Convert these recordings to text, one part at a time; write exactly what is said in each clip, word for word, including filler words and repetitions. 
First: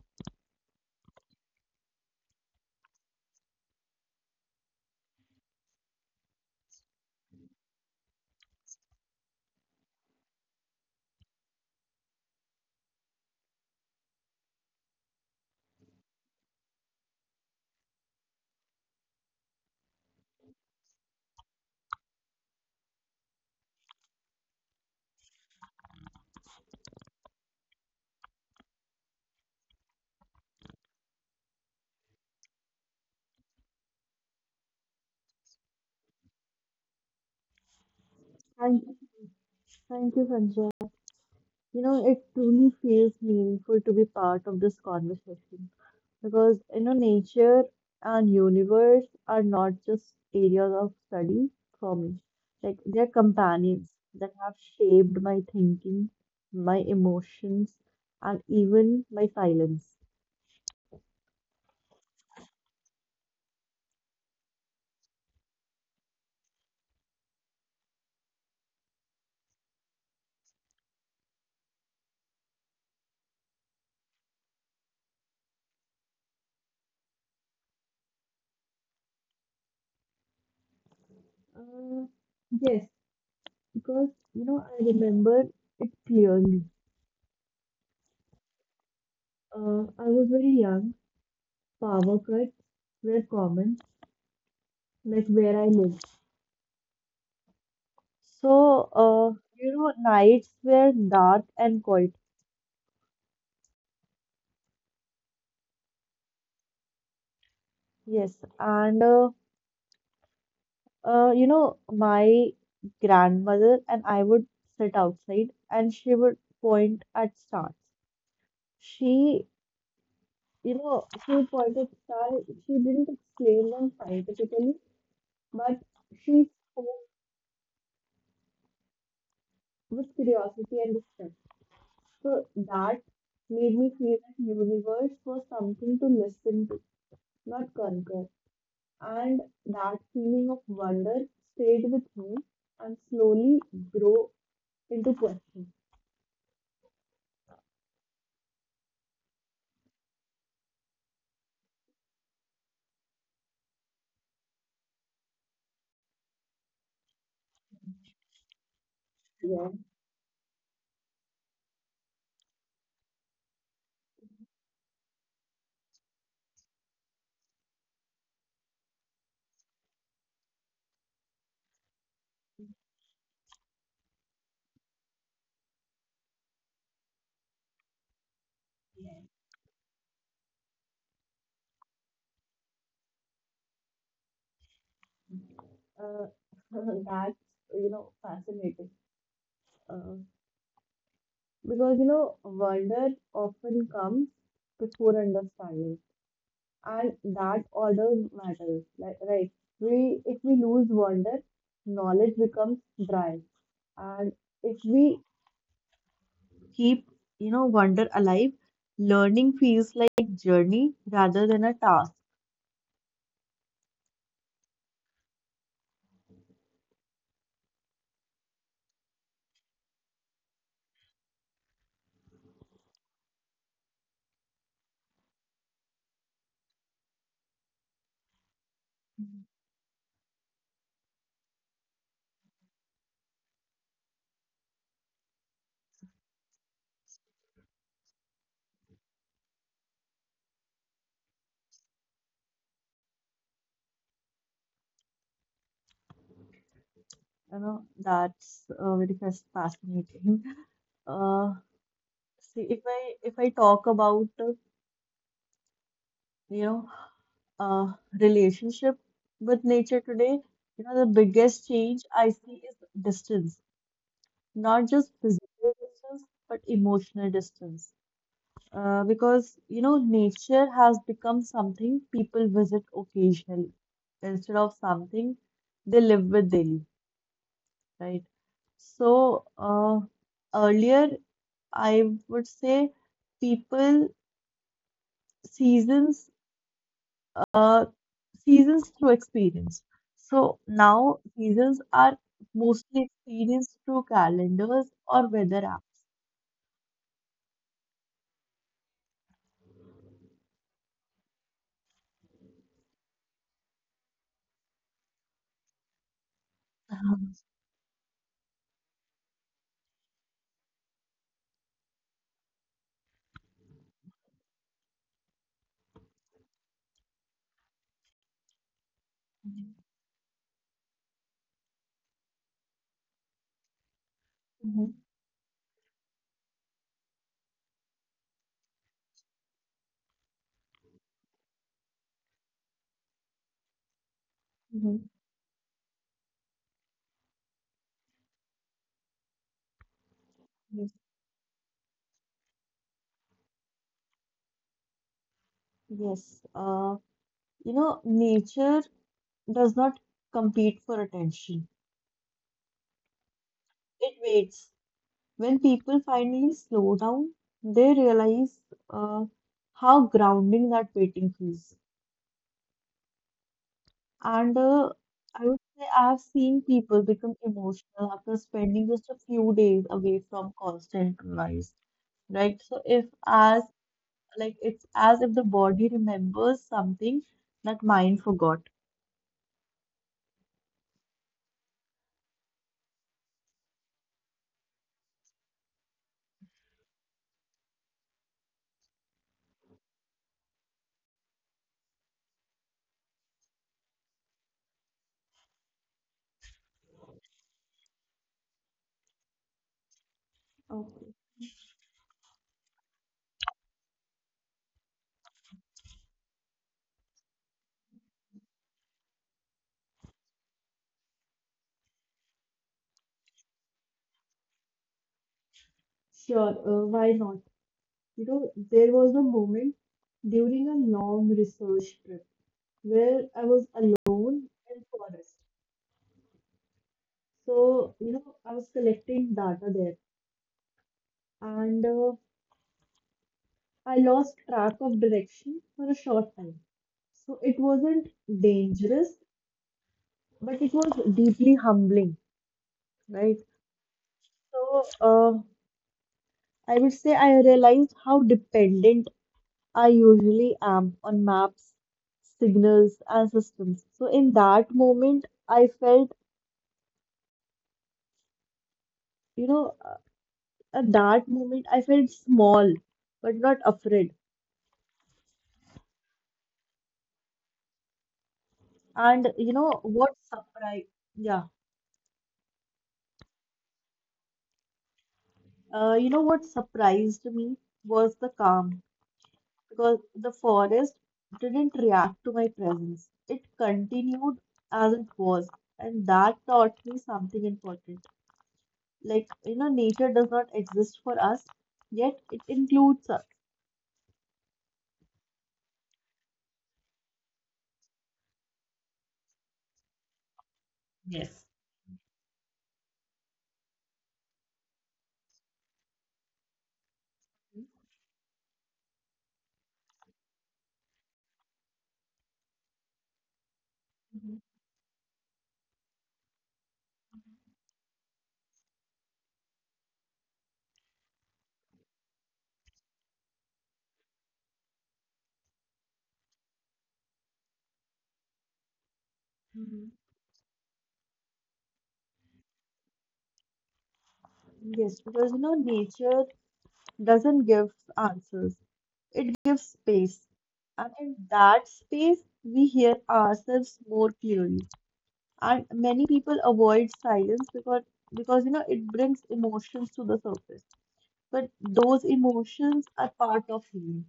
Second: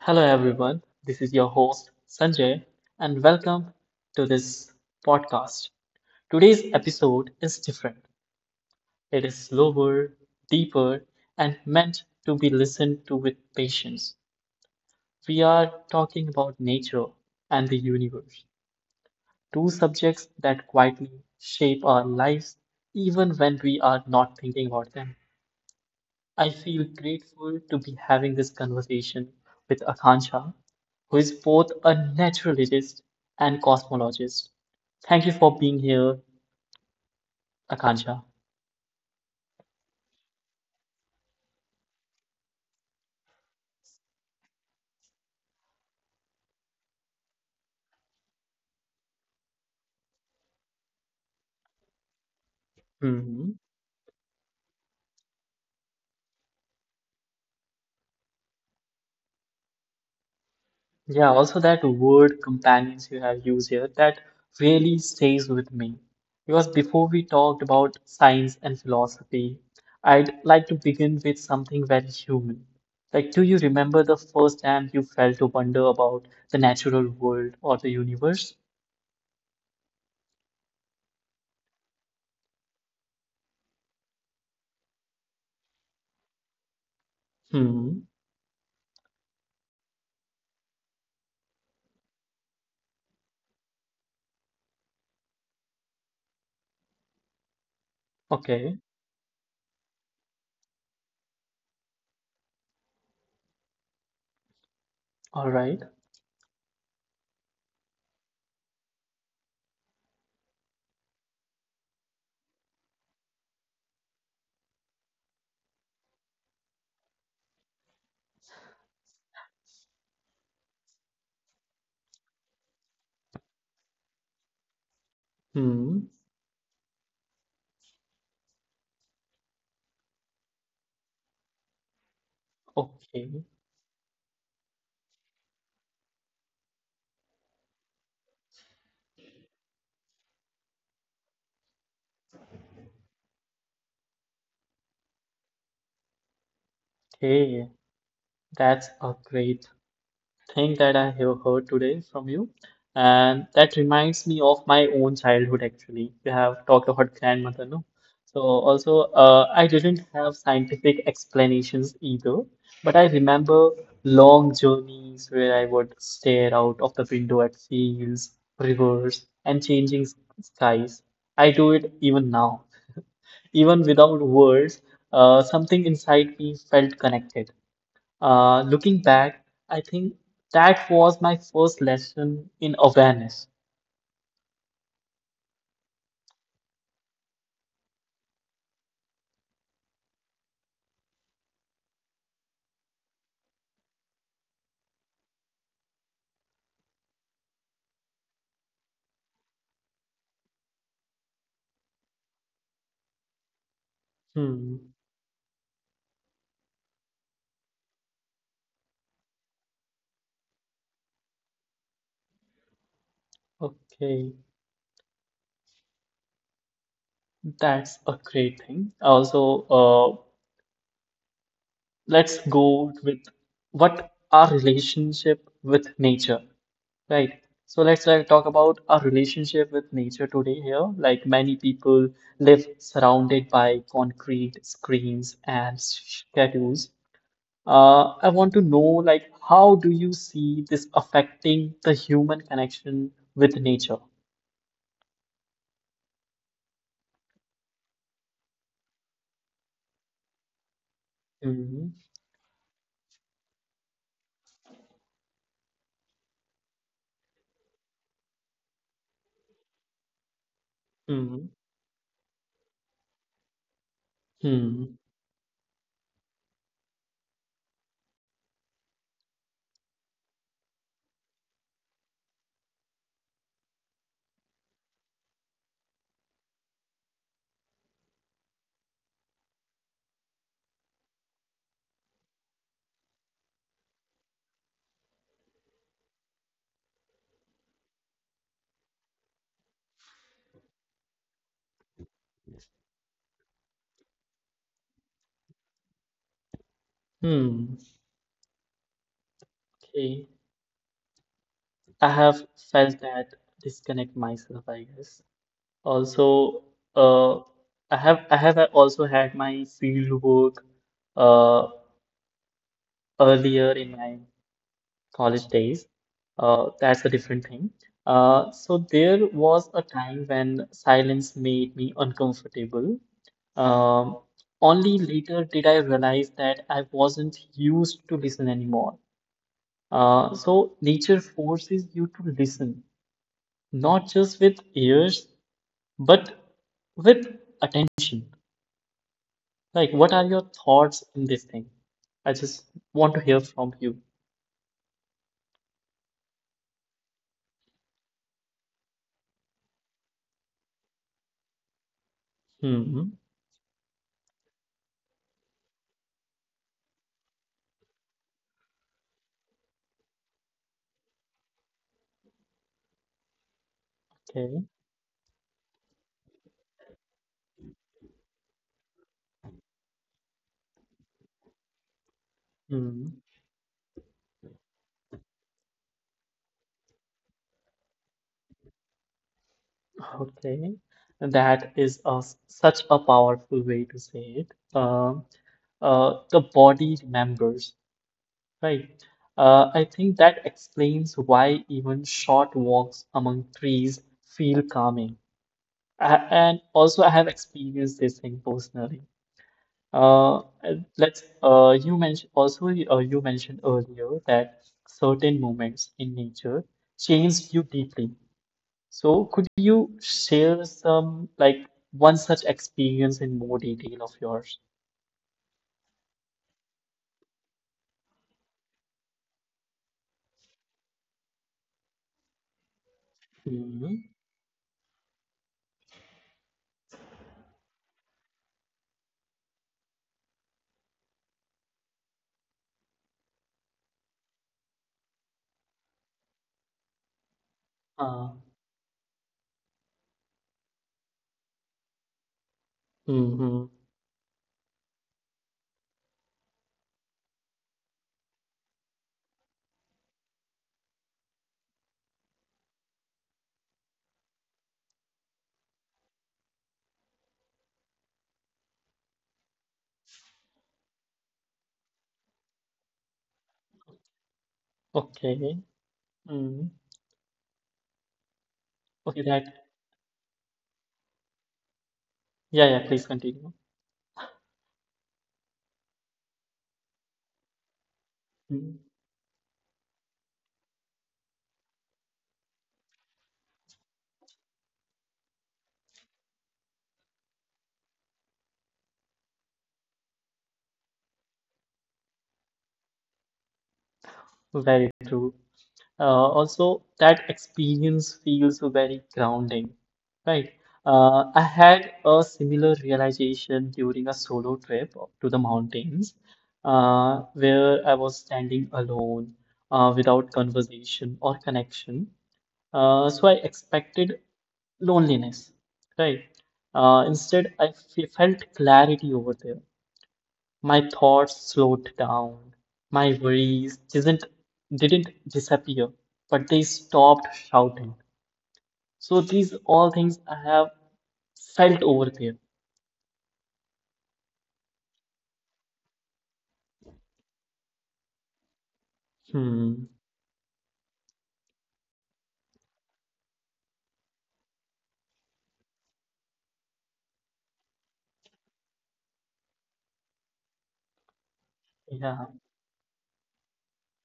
Hello, everyone. This is your host, Sanjay, and welcome to this podcast. Today's episode is different. It is slower, deeper, and meant to be listened to with patience. We are talking about nature and the universe, two subjects that quietly shape our lives even when we are not thinking about them. I feel grateful to be having this conversation with Akansha, who is both a naturalist and cosmologist. Thank you for being here, Akansha. Thank, thank you, Sanjay. You know, it truly feels meaningful to be part of this conversation because, you know, nature and universe are not just areas of study for me. Like, they're Hmm. companions that have shaped my thinking, my emotions, and even my silence. Yeah, also that word companions you have used here that really stays with me. Because before we talked about science and philosophy, I'd like to begin with something very human. Like, do you remember the first time you felt a wonder about the natural world or the universe? Uh, yes, because, you know, I remember it clearly. Hmm. Uh, I was very young, power cuts were common, like where I lived. Okay. So, uh, you know, nights were dark and quiet. All right. Yes, and uh, uh, you know, my grandmother and I would sit outside, and she would point at stars. She, you know, she pointed stars. She didn't explain them scientifically, but Hmm. she spoke with curiosity and respect. So that Okay. made me feel that universe was something to listen to, not conquer. And that feeling of wonder stayed with me and slowly grow into question. Hey, that's a great thing that I have heard today from you. And that reminds me of my own childhood, actually. We have talked about grandmother, no? So also, uh, I Yeah. didn't have scientific explanations either, but I remember long journeys where I would stare out of the window at fields, rivers, and changing s- skies. I do it even now. Even without words, uh, something inside me felt connected. Uh, looking back, I think that was my first lesson in awareness. Uh, that's you know fascinating, uh, because you know wonder often comes before understanding, and that order matters. Like right, we if we lose wonder, knowledge becomes dry, and if Hmm. we keep you know wonder alive, learning feels like journey rather than a task. Okay, that's a great thing. Also, uh, let's go with what our relationship with nature, right? So let's, like, talk about our relationship with nature today here. Like, many people live surrounded by concrete screens and schedules. Uh, I want to know, like, how do you see this affecting the human connection with nature? You know, that's uh, very fas- fascinating. Uh, Hmm. see, if I if I talk about uh, you know uh, relationship with nature today, you know the Hmm. biggest change I see is distance, not Hmm. just physical distance but emotional distance. Uh, because you know nature has become something people visit occasionally instead of something they live with daily. Right? So, uh, earlier, I would say people seasons uh seasons through experience. So now seasons are mostly experienced through calendars or weather apps. Hmm. Okay. I have felt that disconnect myself, I guess. Also, uh, I have I have also had my field work uh earlier in my college days. Uh, that's a different thing. Uh, so there was a time when silence made me uncomfortable. Um, Mhm. Only later did I realize that I wasn't used to listen anymore. Uh, so nature forces you to listen, not just with Mhm. ears, but with attention. Like, what are your Yes. thoughts in this thing? I just want to hear from you. Yes, uh, you know, nature does not compete for attention. Hmm. It waits. When people finally slow down, they realize uh, how grounding that waiting feels. And Okay. uh, I would say I've seen people become emotional after spending just a few days away from constant noise, right? So if Hmm. as like it's as if the body remembers something that mind forgot. Okay. That is a, such a powerful way to say it. Um. Uh, the body remembers. Right. Uh, I think that explains why even short walks among trees feel calming. A- and also, I have experienced this thing personally. Uh, and Okay, let's. Uh, you mentioned also. Uh, you mentioned earlier that certain moments in nature change you deeply. So, could you share some, like, one such experience in more detail of yours? sure, uh, why not? You know, there was a moment during a long research trip, where I was Mm-hmm. alone in forest. So, you know, I was collecting data there and uh, I lost track of direction for a short time. So it wasn't Uh, dangerous, but it was deeply humbling, right? mm-hmm. So uh, I would say I realized how dependent I usually am on maps, signals, and systems. So in that moment, I felt, you know, at that moment, I felt small, but not afraid. Okay. Mm-hmm. Okay. And you that know what surprised, yeah, Yeah, yeah, please continue. uh, you know what surprised me was the Mm. calm because the forest didn't react to my presence. It continued as it was, and that taught me something important. Like, you know, nature does not exist for us, yet it includes us. Very true. Uh, also, that experience feels very grounding, right? Uh, I Yes. had a similar realization during a solo trip to the mountains, uh, where I was standing alone, uh, without conversation or connection. Uh, so I expected Mhm. loneliness, right? Uh, instead, I f- felt clarity over there. My thoughts slowed down. My worries didn't didn't disappear, but they stopped shouting. So these all Mhm. things I have felt over there. Yes, because you know, nature doesn't give answers, it gives Hmm. space. And in that space, we hear ourselves more clearly. And many people avoid silence because, because you know, it brings emotions to the surface. But those Yeah. emotions are part of healing.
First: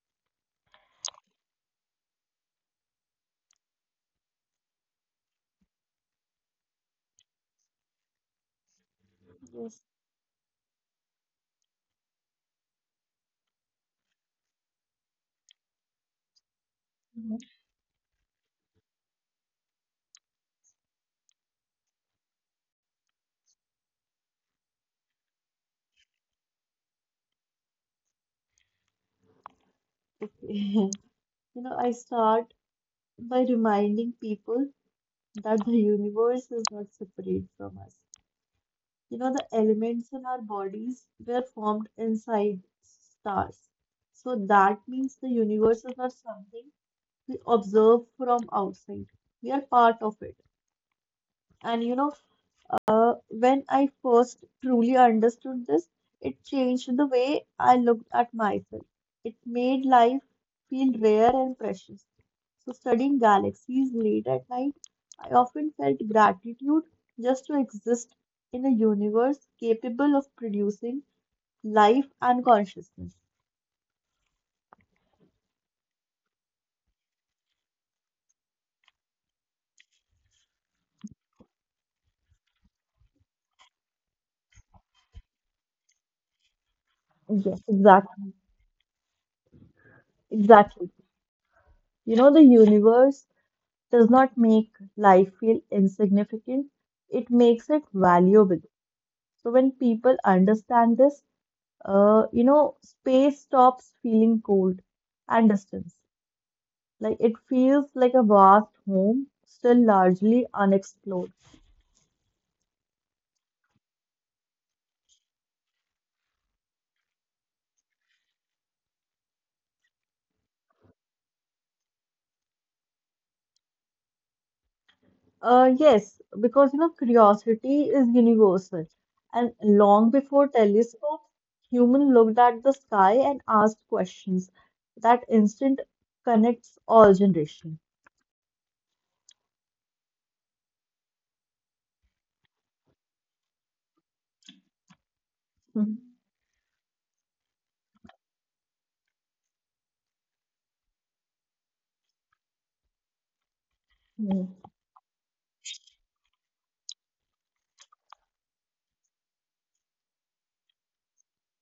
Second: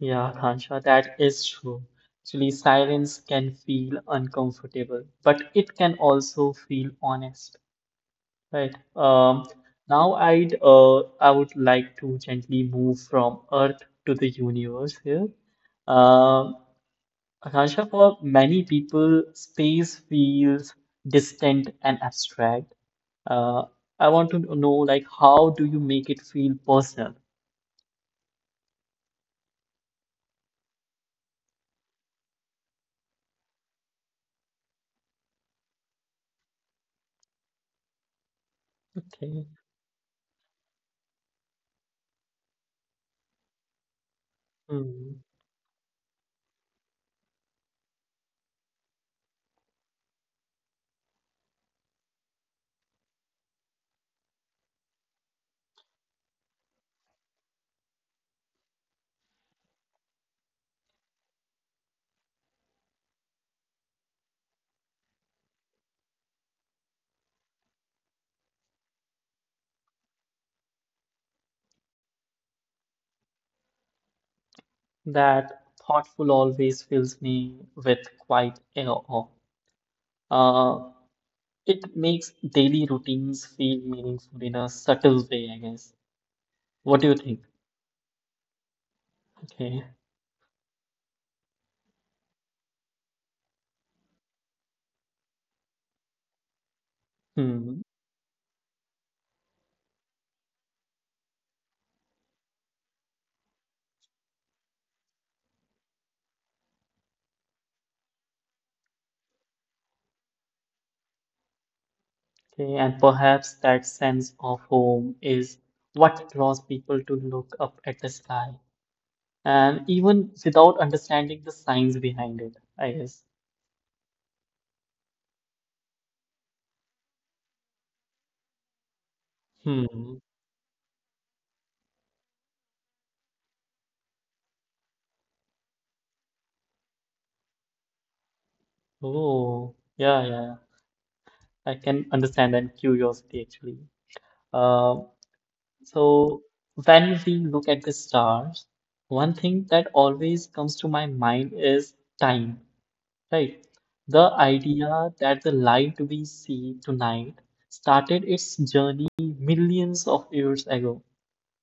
Yeah, Kansha, that is true. Actually, silence can feel uncomfortable, but it can also feel honest, right? Um, Yes. Now I'd uh, I would like to gently move from Earth to the universe here. Um, Mhm. Akansha, for many people, space feels distant and abstract. Uh, I want to know, like, how do you make it feel personal? Okay. You know, I start by reminding people that the universe is not separate from us. You know, Okay. the elements in our bodies were formed inside stars. So that Hmm. means the universe is not something we observe from outside. We are part of it. And you know, uh, when I first truly understood this, it changed the way I looked at myself. It made life feel rare and precious. So, studying galaxies late at night, I often felt gratitude just to exist in a universe capable of producing life and consciousness. That thoughtful always fills me with quite an awe. Uh, it makes daily routines feel meaningful in a subtle way, I guess. What do you think? Yes, exactly. Okay. Exactly. You know, the universe does not make life feel insignificant, it makes Hmm. it valuable. So when people understand this, uh, you know, space stops feeling cold and distance. Like it feels like a vast home, still largely unexplored. Okay, and perhaps that sense of home is what draws people to look up at the sky, and even without understanding the science behind it, I guess. Uh, yes, because you know, curiosity is universal. And long Hmm. before telescopes, human looked at the sky and asked questions. That instinct connects all generations. Oh, yeah, yeah. I can understand that curiosity actually. Uh, Mhm. so when we look at the stars, one thing that always comes to my mind is time, right? The Mhm. idea that the light we see tonight started its journey millions of years ago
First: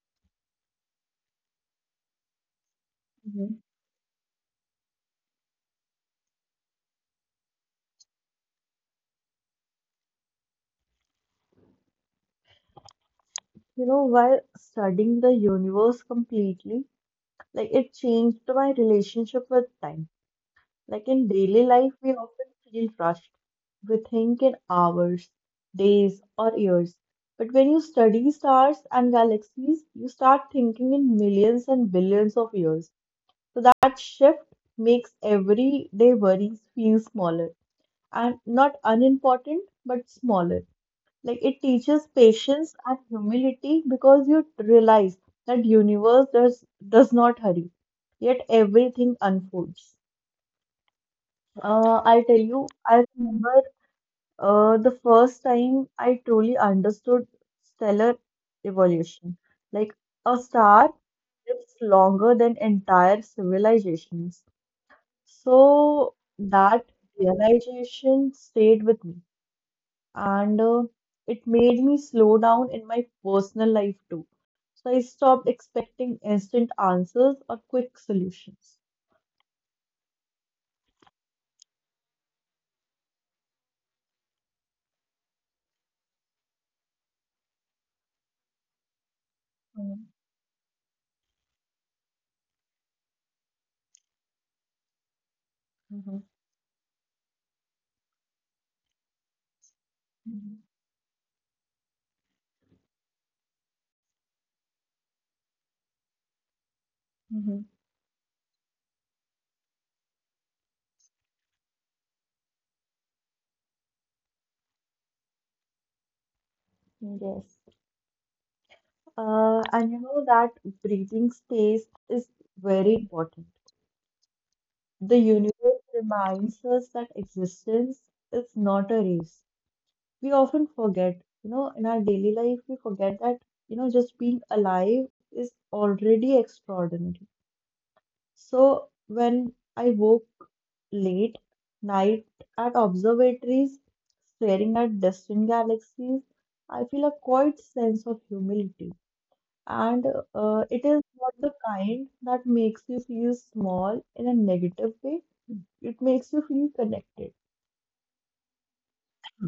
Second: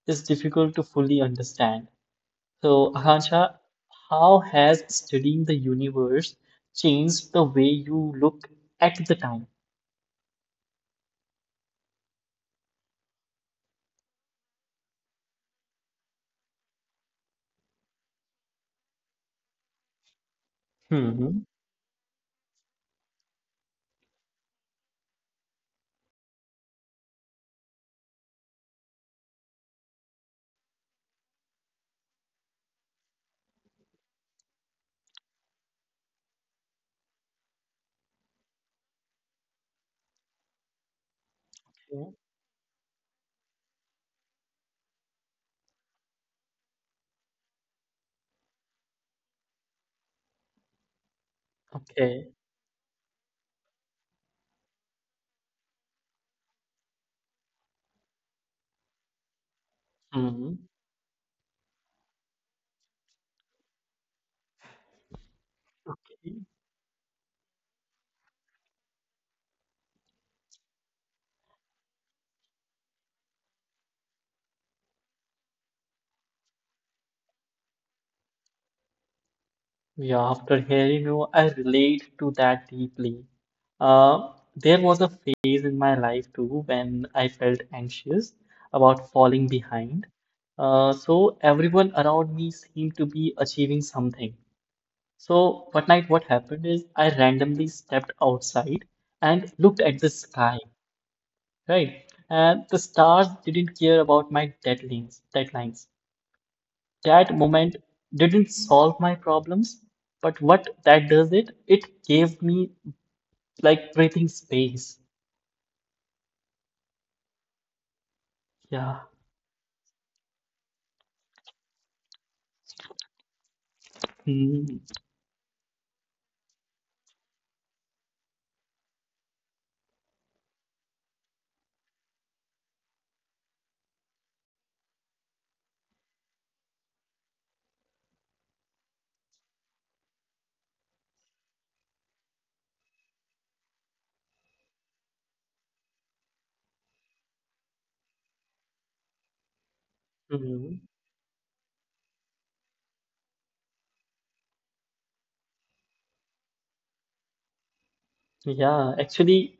is difficult to fully understand. So, Mhm. Akansha, how has studying the universe changed the way you look at the time? You know, while studying the universe completely, like it changed my relationship with time. Like in Hmm. daily life, we often feel rushed. We think in hours, days, or years. But when you study stars and galaxies, you start thinking in millions and billions of years. So that shift makes everyday worries feel smaller and not unimportant, but smaller like it teaches Yeah. patience and humility because you realize that universe does does not hurry yet everything unfolds. uh, I'll Okay. tell you I remember uh, the first time I truly understood stellar evolution, like a Hmm. star lives longer than entire civilizations, so that realization stayed with me and, uh, it made me slow down in my personal life too. So I stopped expecting instant answers or quick solutions. Yeah, after hearing you, I relate to that deeply. Uh, there was a phase in my life too when I felt anxious about falling behind. Uh, so everyone around me seemed to be achieving something. So one night, Mm-hmm. what happened is I randomly stepped outside and looked at the sky, right? And the stars didn't care about my deadlines, deadlines. That Mm-hmm. moment didn't solve my problems, but what that does, it, it gave me, like, breathing space. Yes. Yeah. Uh, and you know that breathing space is very important. Hmm. The universe reminds us that existence is not a race. We often forget, you know, in our daily life, we forget that, you know, just being alive is already extraordinary. So when I woke late night at observatories, staring at distant galaxies, I feel a quiet sense of humility. And uh, Mhm. it is not the kind that makes you feel small in a negative way. It makes you feel connected. Yeah, actually,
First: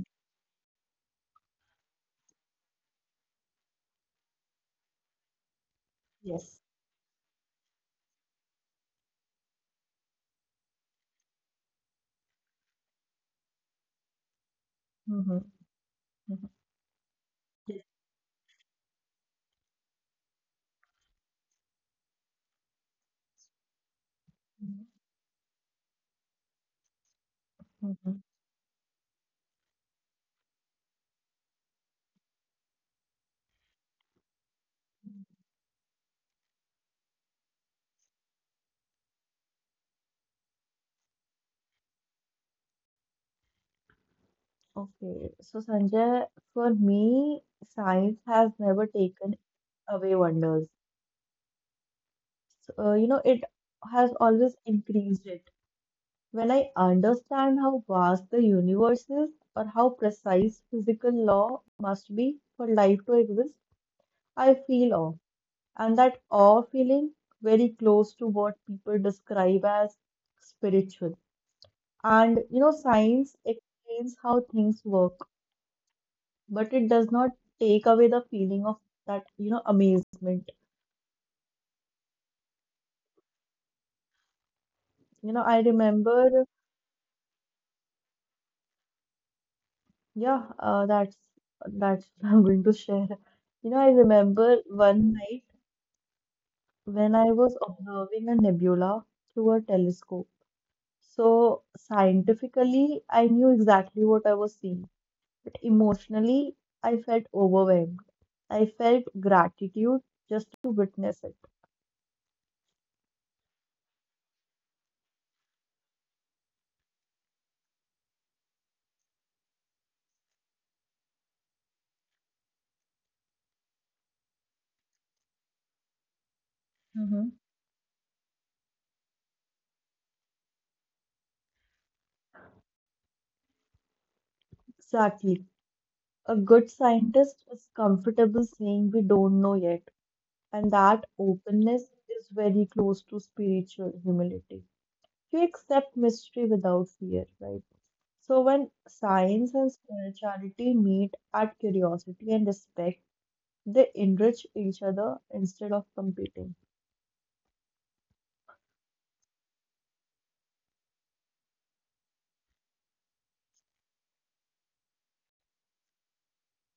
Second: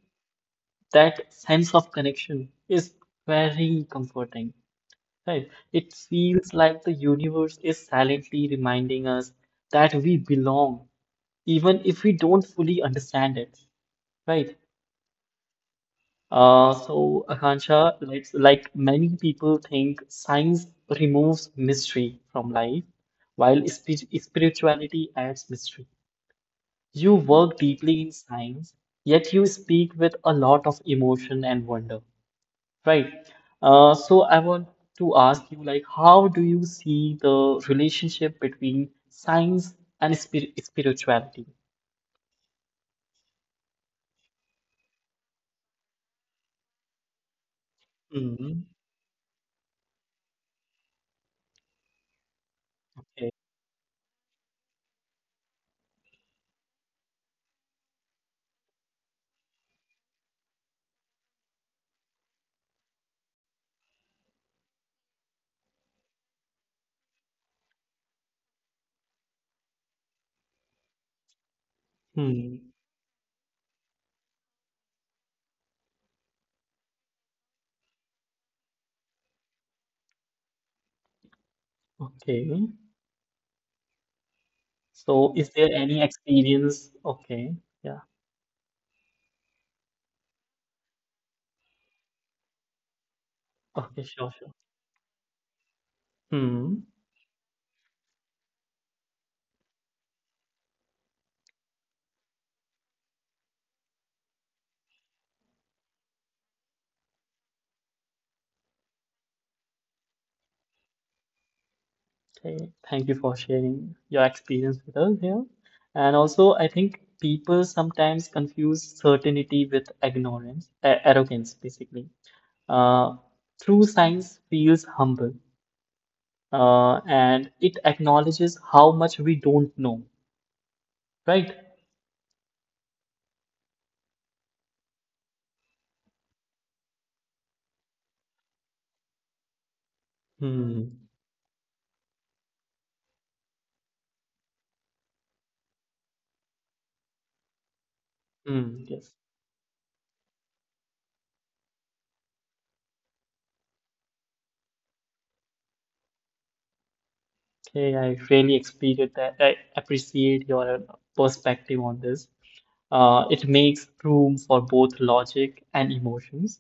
that sense of connection is very comforting. Right. It feels Yes. like the universe is silently reminding us that we belong, even if we don't fully understand it. Right. Hmm. Hmm. Uh, so, Yes. Akansha, like, like many people think science removes mystery from life, while spi- spirituality adds mystery. You work deeply Hmm. in science, yet you speak with a lot of emotion and wonder. Right. Uh, so I want to ask you, like, how do you see the relationship between science and spir spirituality? Okay, so Sanjay, for me, science has Mm. never taken away wonders. Uh, you know, it Okay. has always increased it. When I understand how vast the universe is or how precise physical law must be for life to exist, I feel awe. And that awe feeling very close to what people describe as spiritual. And you know, Hmm. science explains how things work, but it does not take away the feeling of that, you know, amazement. Okay. You know, I So is there any remember. experience? Okay. Yeah. Yeah, uh, that's that's what I'm going to share. You know, I Okay, remember sure, sure. one night Hmm. when I was observing a nebula through a telescope. So scientifically, I knew exactly what I was seeing, but emotionally, I felt overwhelmed. I felt gratitude just to witness it. Okay. Thank you for sharing your experience with us here. And also, I think people sometimes confuse certainty with ignorance, a- arrogance, basically. Uh, True science feels humble, Mm-hmm. uh, and it acknowledges how much we don't know, right? Exactly. A good scientist is comfortable saying we don't know yet, and that Hmm. openness is very close to spiritual humility. You accept mystery without fear, right? So when Hmm, yes. science and spirituality meet at curiosity and respect, they enrich each other instead of competing. Okay, I really appreciate that. I appreciate your perspective on this. Uh, it makes room for both logic and emotions.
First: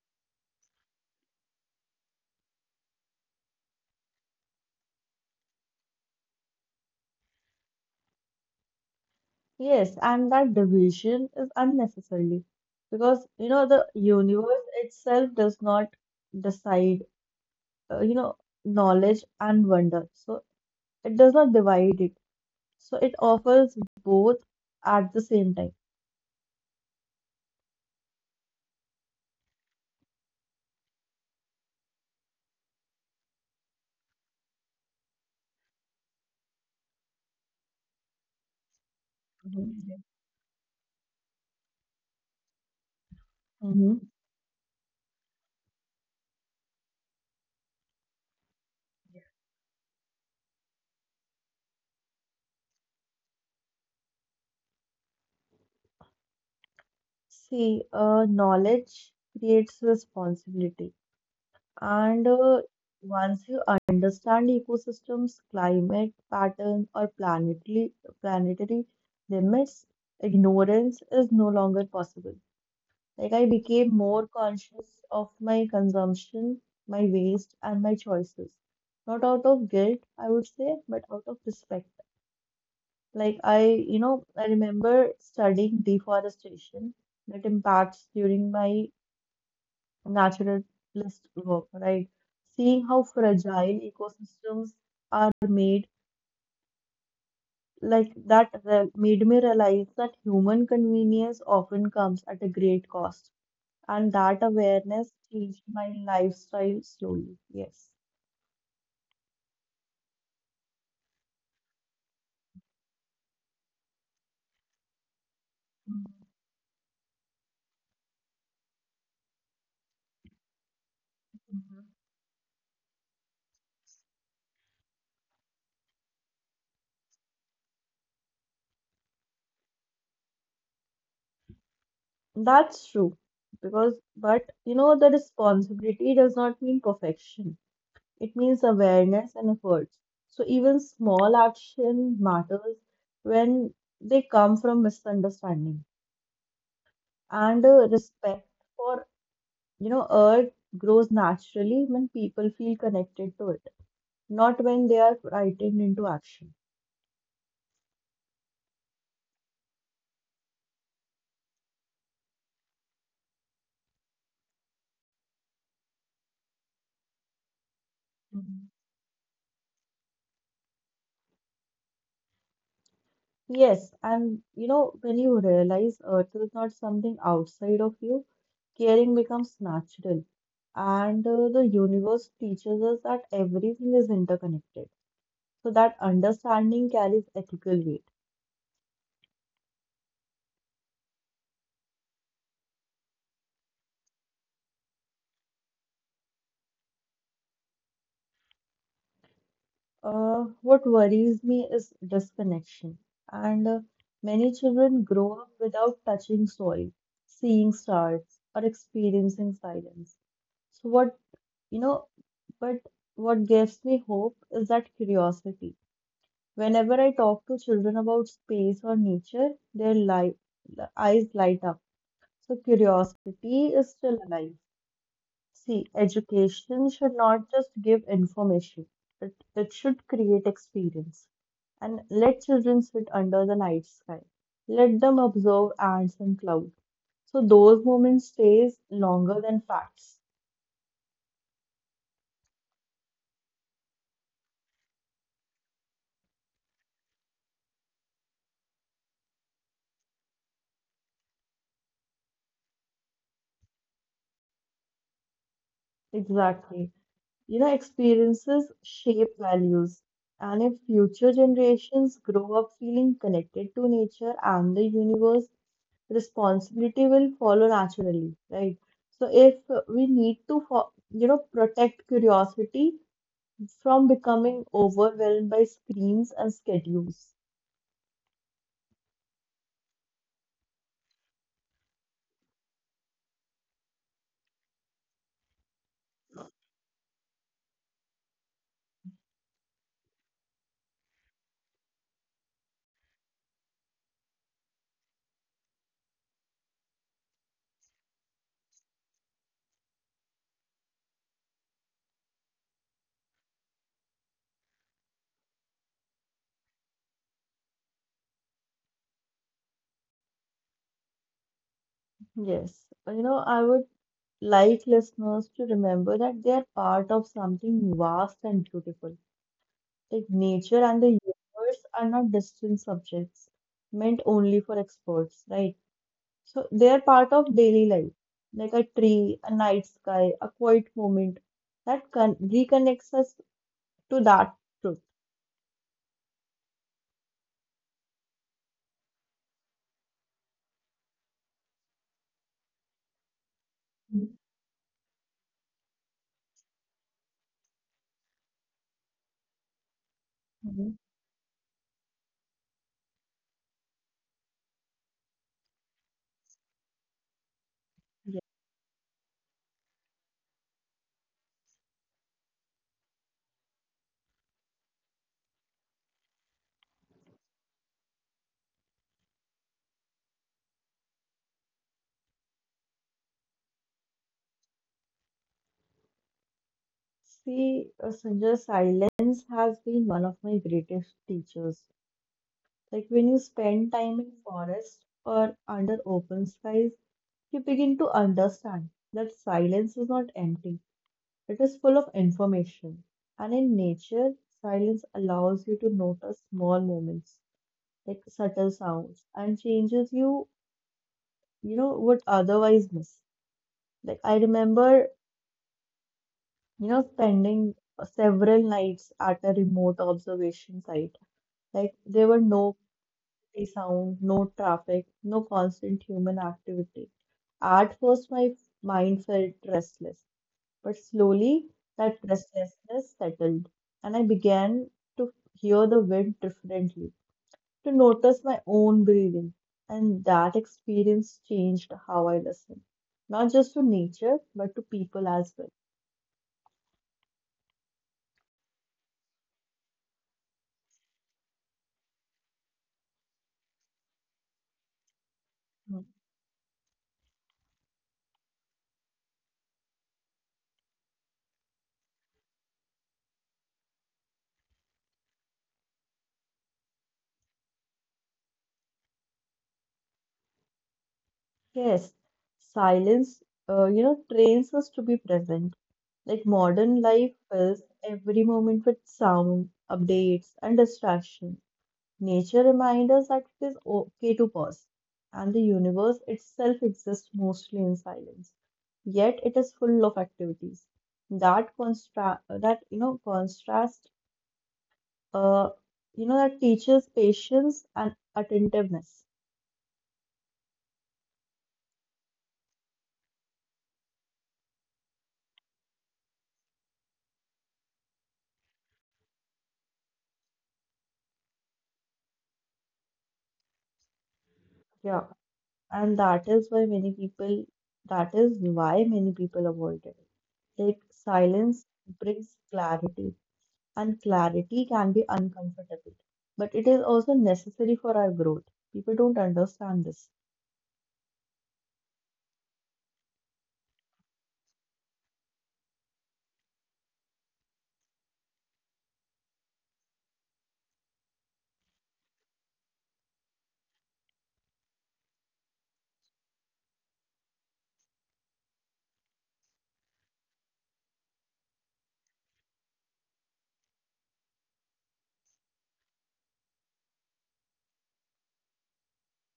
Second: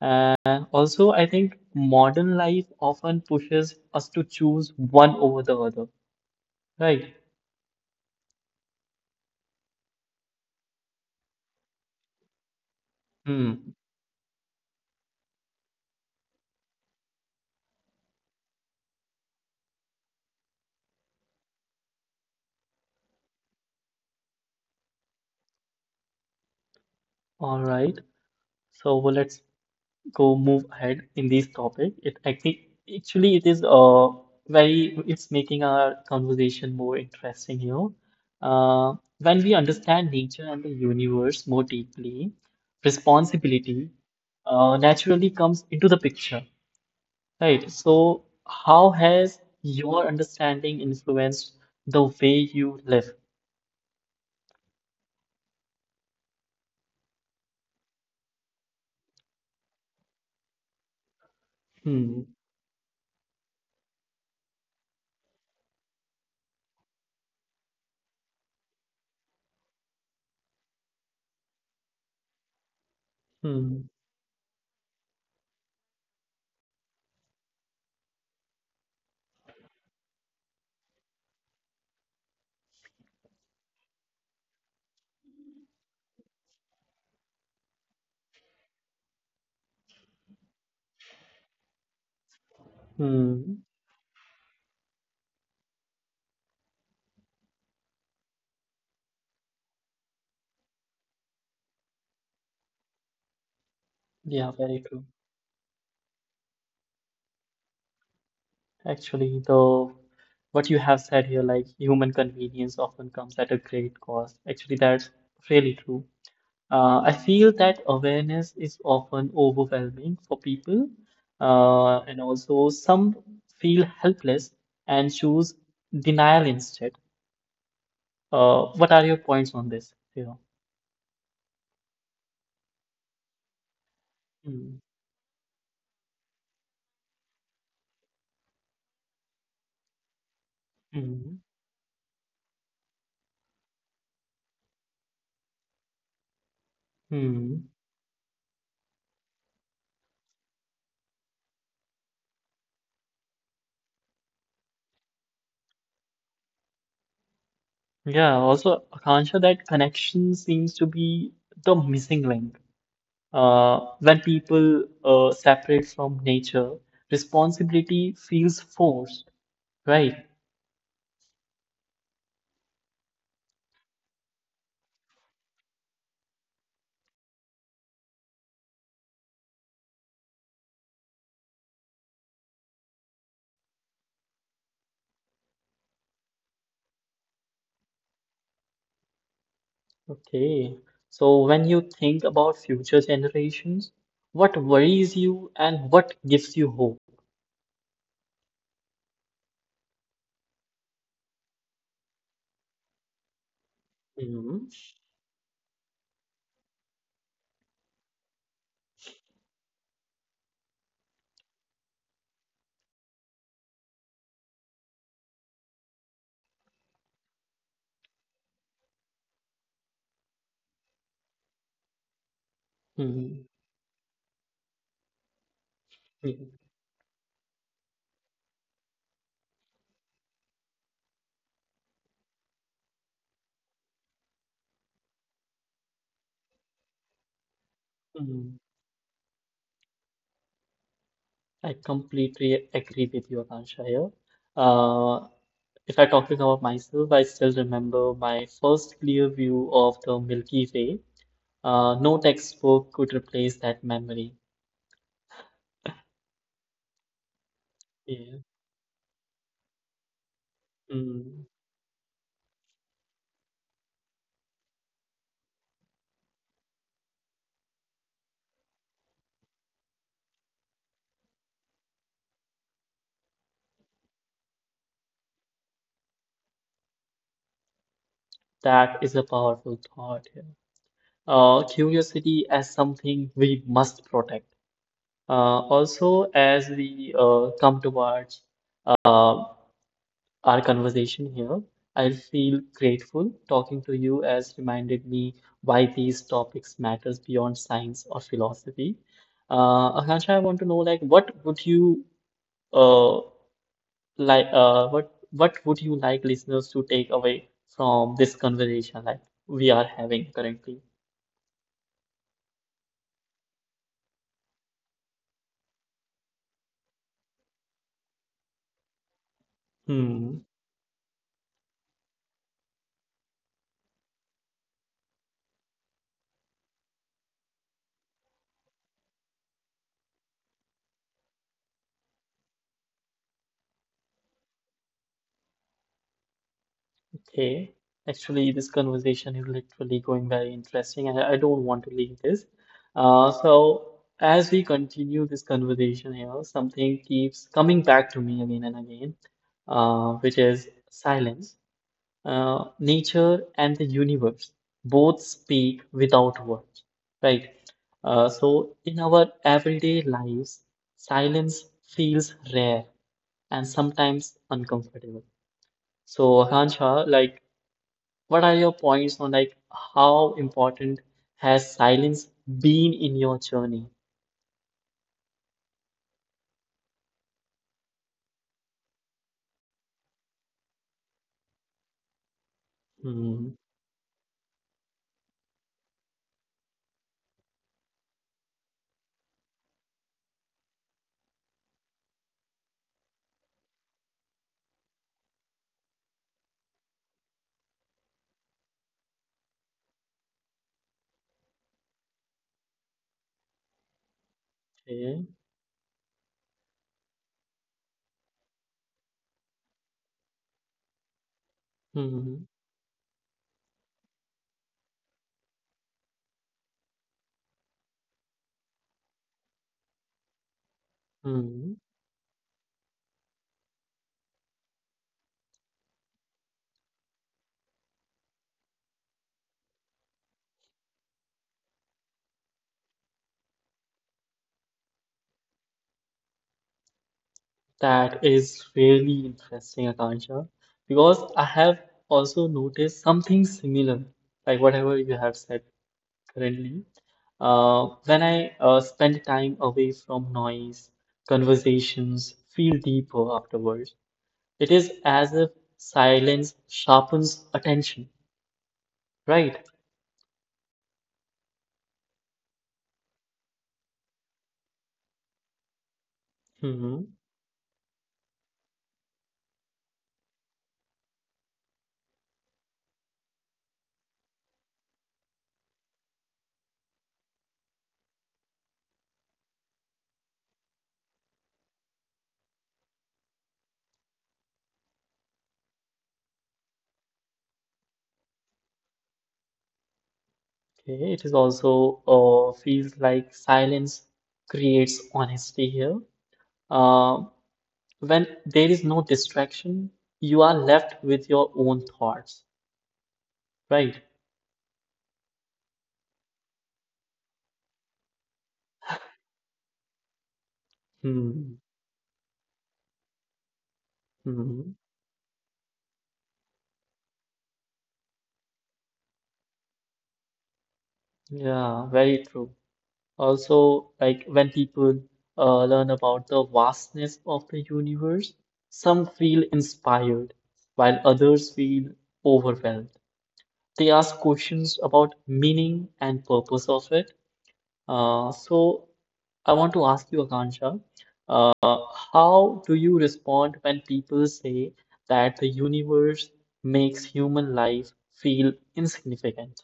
Uh, Also, I think modern life often pushes us to choose one over the other, right? Yes, and that division is unnecessarily because you know Hmm. the universe itself does not decide, uh, you know, knowledge and wonder. So it does not divide it. So it offers both at the same time. All right. So well, let's go move ahead in this topic. It actually, actually it is uh very it's making our conversation more interesting here. Uh, when we understand Mhm. nature and the universe more deeply, responsibility Mhm. uh, naturally comes into the picture, right? So how has your understanding influenced the way you live? See, uh, knowledge creates responsibility, Hmm. and uh, once you understand ecosystems, climate pattern, or planetary planetary limits, ignorance is no longer possible. Like I Hmm. became more conscious of my consumption, my waste, and my choices. Not out of guilt, I would say, but out of respect. Like I, you know, I remember studying deforestation that impacts during my naturalist work, right? Seeing how Hmm. fragile ecosystems are made, like that re- made me realize that human convenience often comes at a great cost. And Yeah, that very true. awareness changed my lifestyle slowly. Yes. Actually, the what you have said here, like, human convenience often comes at a great cost. Actually, that's really true. Uh, I feel that awareness is often overwhelming for people, Mhm. uh, and also some feel helpless and choose denial instead. Uh, what are your points on this? Yeah. That's true. Because, but you Mm. know, the responsibility does not mean perfection. It means awareness and efforts. So even Mm. small action matters when they come from misunderstanding. Mm. And uh, respect for, you know, earth grows naturally when people feel connected to it, not when they are frightened into action. Yeah, also, Akansha, that connection seems to be the missing link. Uh, when people uh, separate from nature, responsibility feels Mhm. forced, right? Yes, and you know, when you realize earth is not something outside of you, caring becomes natural. And uh, the universe teaches us that everything is interconnected. So that understanding carries ethical weight. Okay. So when you think about future generations, what worries you and what gives you hope? Uh, what worries me is disconnection. And uh, Hmm. many children grow up without touching soil, seeing stars, or experiencing silence. So what, you know, but what gives me hope is that curiosity. Whenever I talk to children about space or nature, their li eyes light up. So Hmm. curiosity is still alive. See, Hmm. education should not just give information, it, it should create experience. And let children sit under the night sky. Let them observe ants and clouds. So those moments Hmm. stays longer than facts. I completely agree with you, Akansha, here. Uh, if I talk about myself, I still remember my first clear view of the Milky Way. Uh, no textbook could replace that memory. Exactly. You know, Yeah. experiences shape values. And if future Mm. generations grow up feeling connected to nature and the universe, responsibility will follow naturally, right? So if we need to, fo- you know, protect curiosity from becoming overwhelmed by screens and schedules. That is a powerful thought here. Uh, curiosity as something we must protect. Uh, also, as we uh, come towards uh, our conversation here, I feel grateful talking to you as reminded me why these topics matters beyond science or philosophy. Uh, Akansha, I want to know, like, what would you uh, like uh what what would you like listeners to take away from this conversation, like, we are having currently? Yes, you know, I would like listeners to remember that they are part of something vast and beautiful. Like Hmm. nature and the universe are not distant subjects meant only for experts, right? So they're part of daily life, like a tree, a night sky, a quiet moment that con- reconnects us to that truth. Okay. Actually, this conversation is literally going very interesting, and I don't want to leave this. Uh, so as we continue this conversation here, something keeps coming back to me again and again, uh, which is Mhm. silence. Uh, nature and the universe both speak without words, right? Uh, Yes. So, in our everyday lives, silence feels rare and sometimes uncomfortable. So, Hansha, like, what are your points on, like, how important has silence been in your journey? See, uh, Sanjay, silence has been one of my greatest teachers. Like when you Hmm. spend time in forest or under open skies, you begin to understand that silence is not empty. It is full of information. And in nature, silence allows you to notice small moments like subtle sounds and changes you, you know, would otherwise miss. Like I remember, Okay. you know, spending several nights at a remote observation site. Like there were Hmm. no city sound, no traffic, no constant human activity. At first, my mind felt restless, but Hmm. Hmm. slowly that restlessness settled, and I began to hear the wind differently to notice my own breathing. And that experience changed how I listen, not just to nature, but to people as well. That is really interesting, Akansha, because I have also noticed something similar, like whatever you have said Mm. currently. Uh, when I uh, spend time away from noise, conversations feel deeper afterwards. It is as if silence sharpens attention, right? Yes, silence, uh, you know, trains us to be present. Like Hmm. modern life fills every moment with sound, updates, and distraction. Nature reminds us that it is okay to pause, and the universe itself exists mostly in silence. Yet it is full of activities. That constra that you know contrast uh you know that teaches patience and attentiveness. Okay, it is also, uh, feels like silence creates honesty here. Um, When there is no distraction, you are left with your own thoughts, right? Yeah, and that is why many people that is why many people avoid it. Like Hmm. silence brings clarity and Hmm. clarity can be uncomfortable, but it is also necessary for our growth. People don't understand this. Yeah, very true. Also, like, when people uh, learn about the vastness of the universe, some feel inspired, while others feel overwhelmed. They ask questions about meaning and purpose of it. Uh, so I want to ask you, Akansha, uh, how do you respond when people say that the universe makes human life feel insignificant?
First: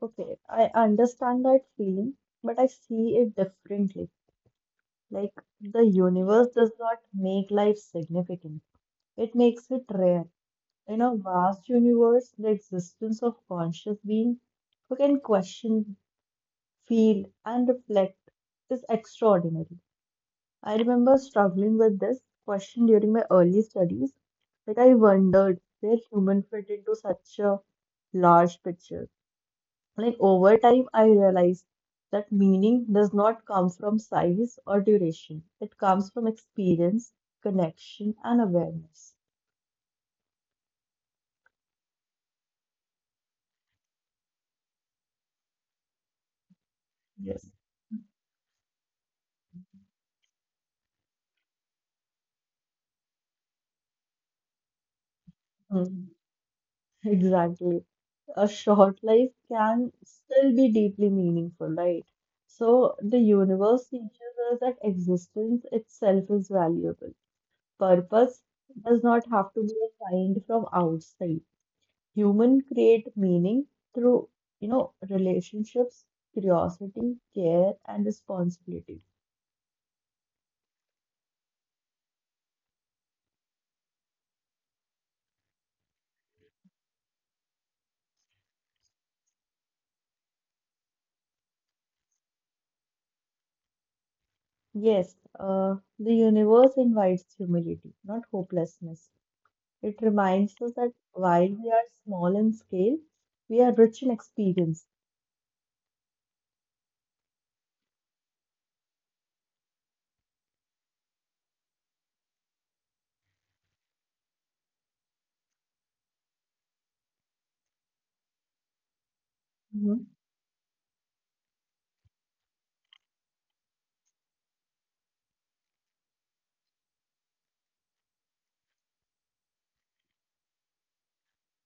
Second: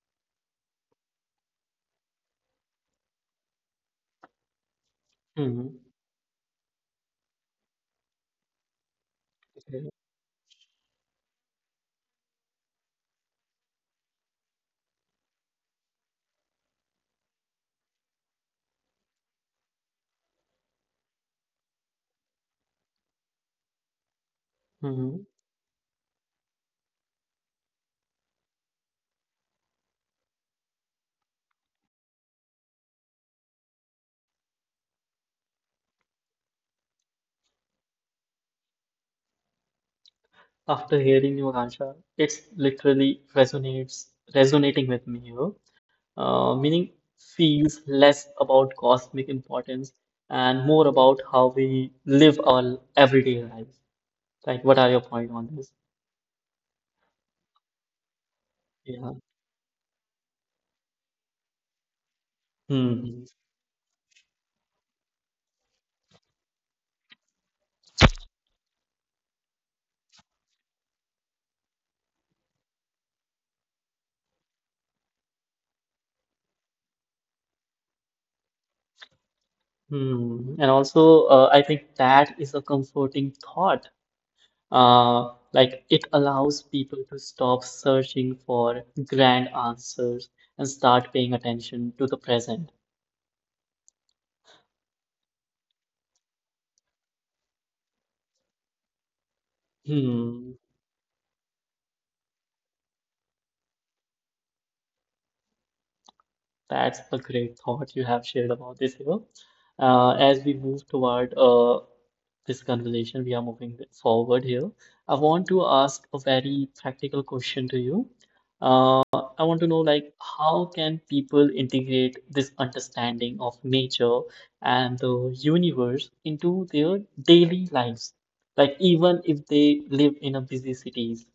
Okay, I understand that feeling, but I see it differently. Like Hmm. the universe does not make life significant, it makes it Okay. rare. In a vast universe, the existence of conscious being who can question, feel, and reflect is extraordinary. I remember struggling with this question during my early studies. Like, I Hmm. wondered where human fit into such a large picture. Like, over time, I realized that meaning does not come from size or duration, it comes from experience, connection, and awareness. After hearing you, Akansha, it's literally resonates resonating with me, you know, uh, meaning Yes. feels less about cosmic importance and more about how we live our everyday life. Like, what are your point on this? Mm, exactly. A short Yeah. life can still be deeply meaningful, right? So the Hmm. universe teaches us that existence itself is valuable. Purpose does not have to be assigned from outside. Human create meaning through, you know, relationships, curiosity, care, and responsibility. Hmm. And also, uh, I think that is a comforting thought. Uh, like, it allows people to stop searching for grand answers and start paying attention to the present. Yes, uh, the universe invites humility, not hopelessness. It reminds Hmm. us that while we are small in scale, we are rich in experience. That's a great thought you have shared about this, you know. Uh, as we move toward uh, this conversation. We are moving forward here. I want to ask a very practical question to you. Uh, I want to know, like, Mm-hmm. how can people integrate this understanding of nature and the universe into their daily lives? Like, even if they live in a busy cities.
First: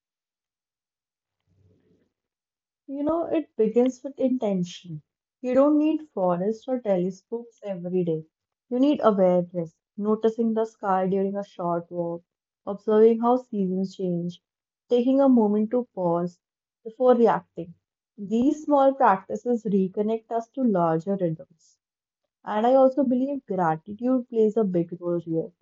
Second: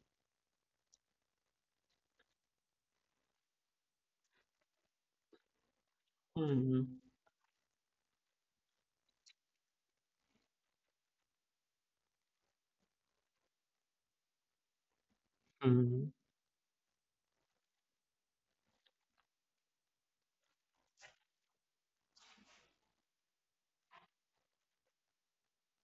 You know, it begins with intention. You don't need forests or Hmm. telescopes every day. You need awareness, noticing the sky during a short walk, observing how seasons change, taking a moment to Hmm. pause before reacting. These small practices reconnect us to larger rhythms. And I also believe gratitude plays a big role here.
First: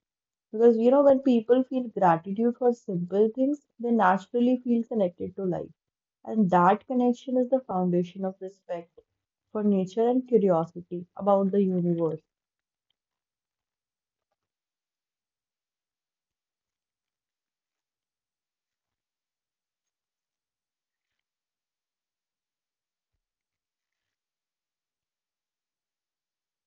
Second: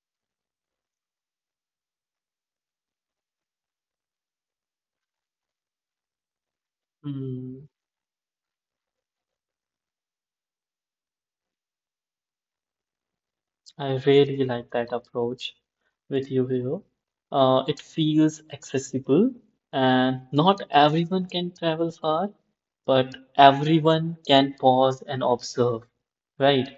Because, you know, when people feel gratitude for simple things, they naturally feel connected to life. And that connection is the Hmm. foundation of respect for nature and curiosity about the universe. I really like that approach with you here. Uh, it feels accessible, and not everyone can travel far, but everyone can pause and observe, right?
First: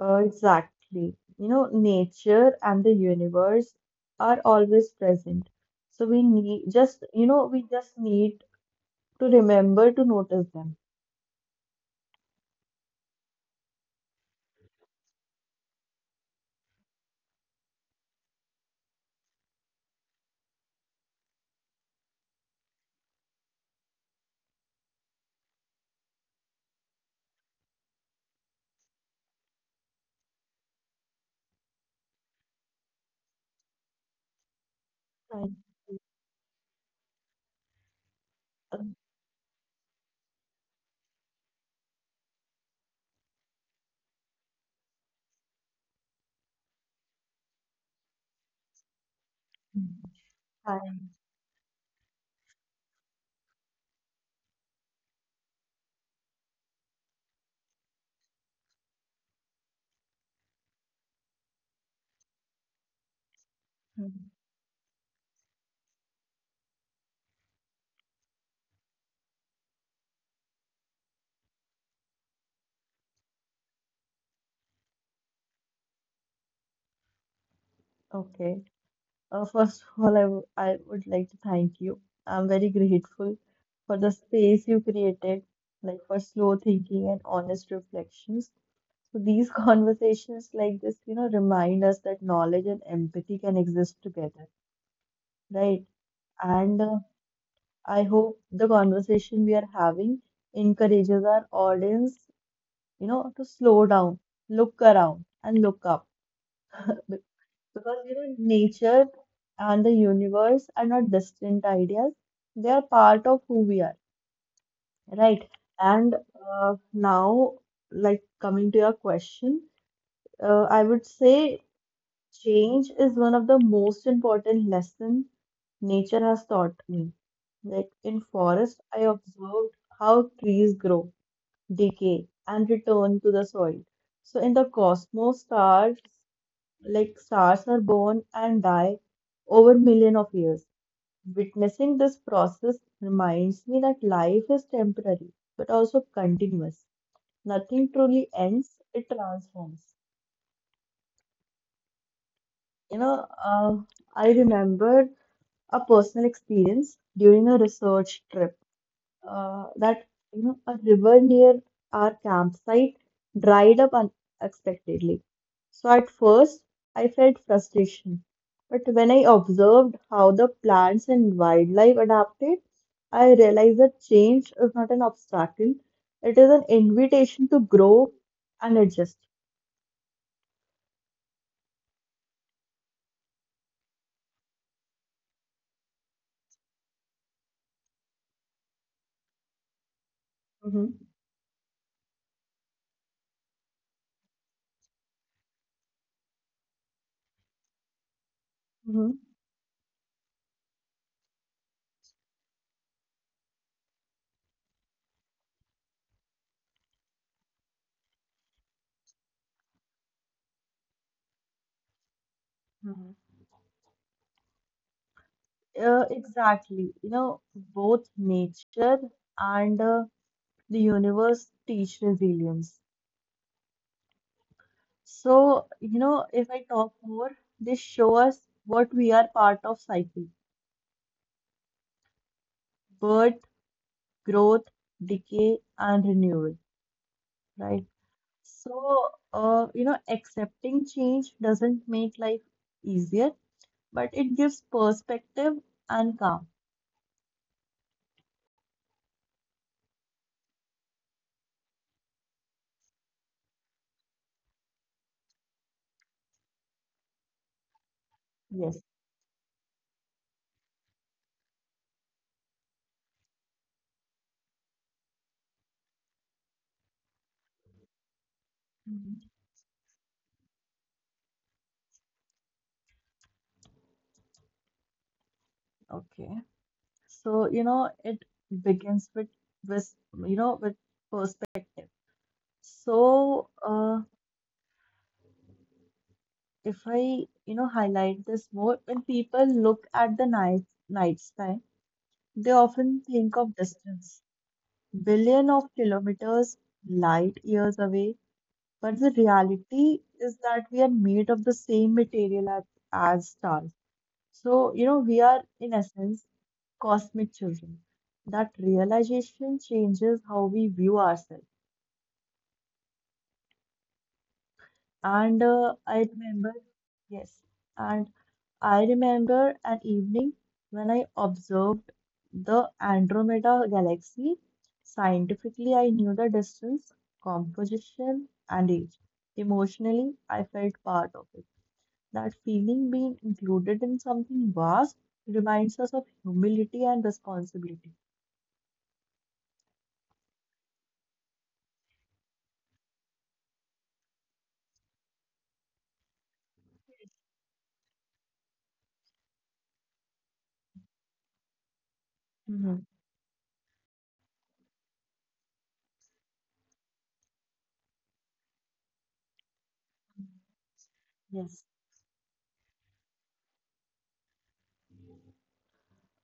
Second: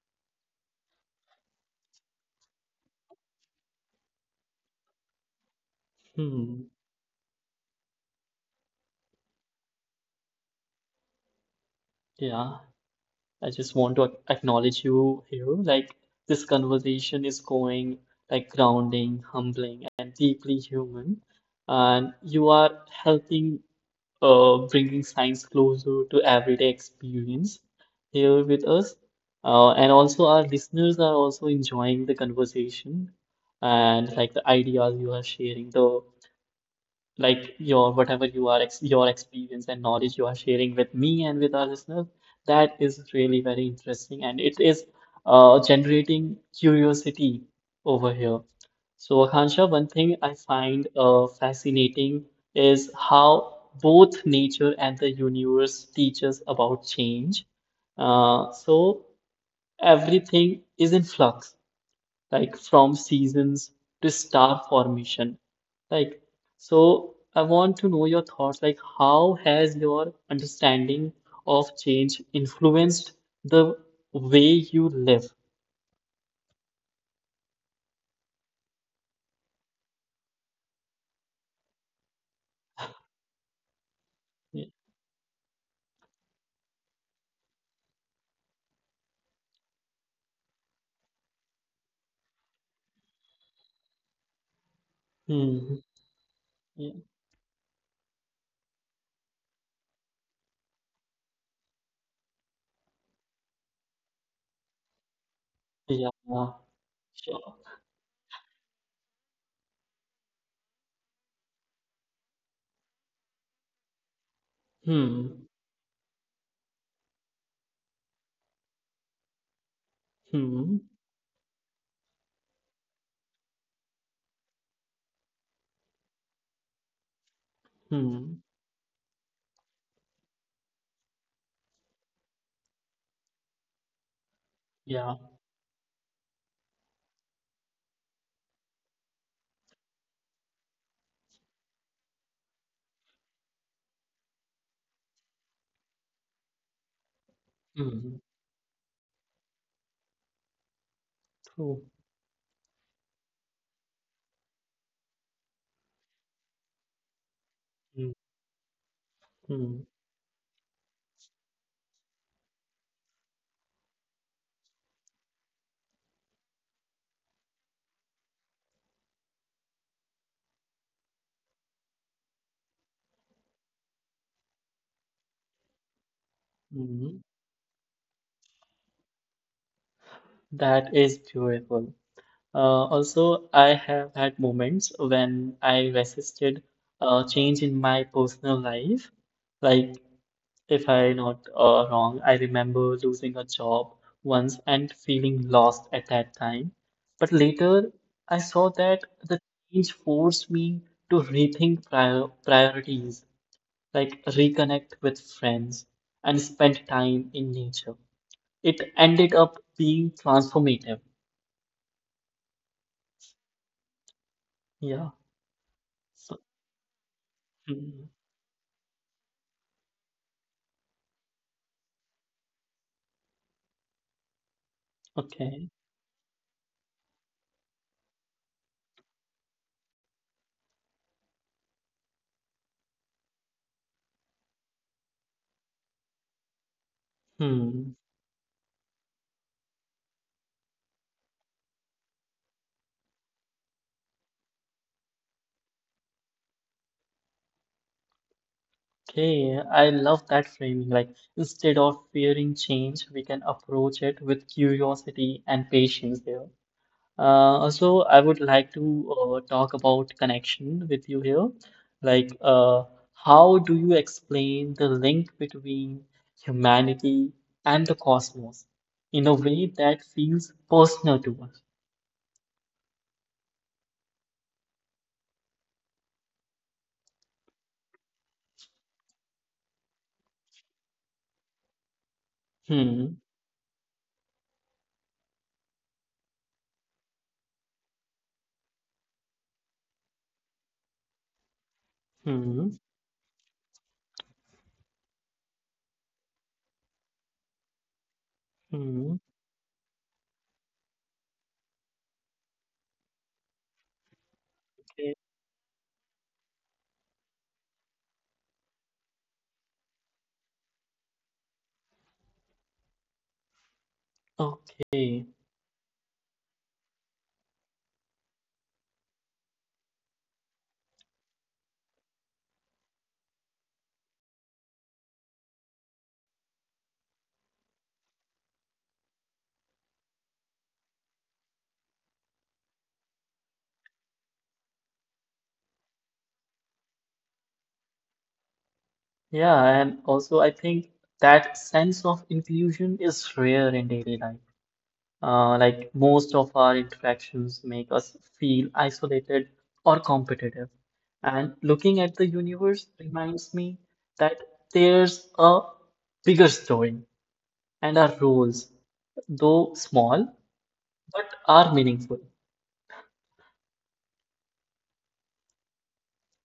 Uh, exactly. You know, nature and the universe are always present. So we Hmm. need just, you know, we just need to remember to notice them. Yeah, I just want to ac- acknowledge you here. Like, this conversation is going like grounding, humbling, and deeply human. And you are helping uh, bringing science closer to everyday experience here with us. Uh, and also, our listeners are also enjoying the conversation and like the ideas you are Right. sharing, the like your whatever you are Uh, ex your experience and knowledge you are sharing with me and with our listeners, that is really very interesting, and it is uh, generating curiosity over here. So Akansha, one thing I Hi. find uh, fascinating is how both nature and the universe teach us about change. Uh, so everything is in flux, like from seasons to Mhm. star formation. Like, so I want to know your thoughts. Like, how has your understanding of change influenced the way you live? Okay. Uh, first of all, I, w I would like to thank you. I'm very grateful for the Yeah. space you created, like for slow thinking and honest reflections. So these conversations like this, you know, remind us that knowledge and empathy can exist together, Hmm. right? And uh, I hope the conversation we are having encourages our audience, you know, to slow down, look around, and look up. Yeah. Yeah. Be- Sure. Because, you know, nature and the universe are not distant ideas, they are part of who we are, right? Hmm. And uh, now, like coming to your question, uh, Hmm. I would say change is one of the most important lessons nature has taught me. Like in Hmm. forest, I observed how trees grow, decay, and return to the soil. So in the Yeah. cosmos, stars like stars are born and die over million of years. Witnessing this process reminds me that life is temporary but also continuous. Nothing Hmm. truly ends; it transforms. True. You know, uh, I remember a personal experience during a Hmm. research trip uh, Hmm. that you know a river near our campsite dried up unexpectedly. So at first I felt frustration, but when I observed how the plants and wildlife adapted, I realized that change is not an obstacle; it is an Hmm. Hmm. invitation to grow and adjust. That is beautiful. Uh, also, I have had moments when I resisted uh, change in my personal life. Like, if Mm-hmm. I not uh, wrong, I remember losing a job once and feeling lost at that time. But later, I saw that Mhm. the change forced me to rethink prior priorities, like reconnect with friends and spend time in nature. It ended up being transformative. Mm-hmm. Yeah. Uh, So, exactly. You know, mm, both nature and uh, the universe teach resilience. So, okay. you know, if I talk more, they show us what we are part of cycle, birth, growth, decay, and renewal, right? Hmm. So, uh, you know, accepting change doesn't make life easier, but it gives perspective and calm. Okay, I love that framing. Like, instead of fearing change, we can approach it with curiosity and patience there. Uh, also, I would like Yes. to uh, talk about connection with you here. Like, uh, how do you explain the link between humanity and the cosmos in Mhm. a way that feels personal to us? Okay. So, you know, it begins with, with, you know, with perspective. Hmm. So, uh, if I, you know, highlight this more, when people look at the night night sky, they Hmm. often think of distance, billion of kilometers, light years away. But the Hmm. reality is that we are made of the same material as, as stars. So, you know, Okay. we are in essence cosmic children. That realization changes how we view ourselves. Okay. And uh, I remember, yes. And I remember an evening when I observed the Andromeda galaxy. Scientifically, I knew the distance, composition, and age. Emotionally, I felt part of it. That feeling being included in something vast reminds us of humility and responsibility. Yeah, and also I think that sense of inclusion is rare in daily life. Uh, like most of our interactions make us feel isolated or competitive. And looking at the universe Hmm. reminds me that there's a bigger story, and our roles, though small, but are Yes. meaningful.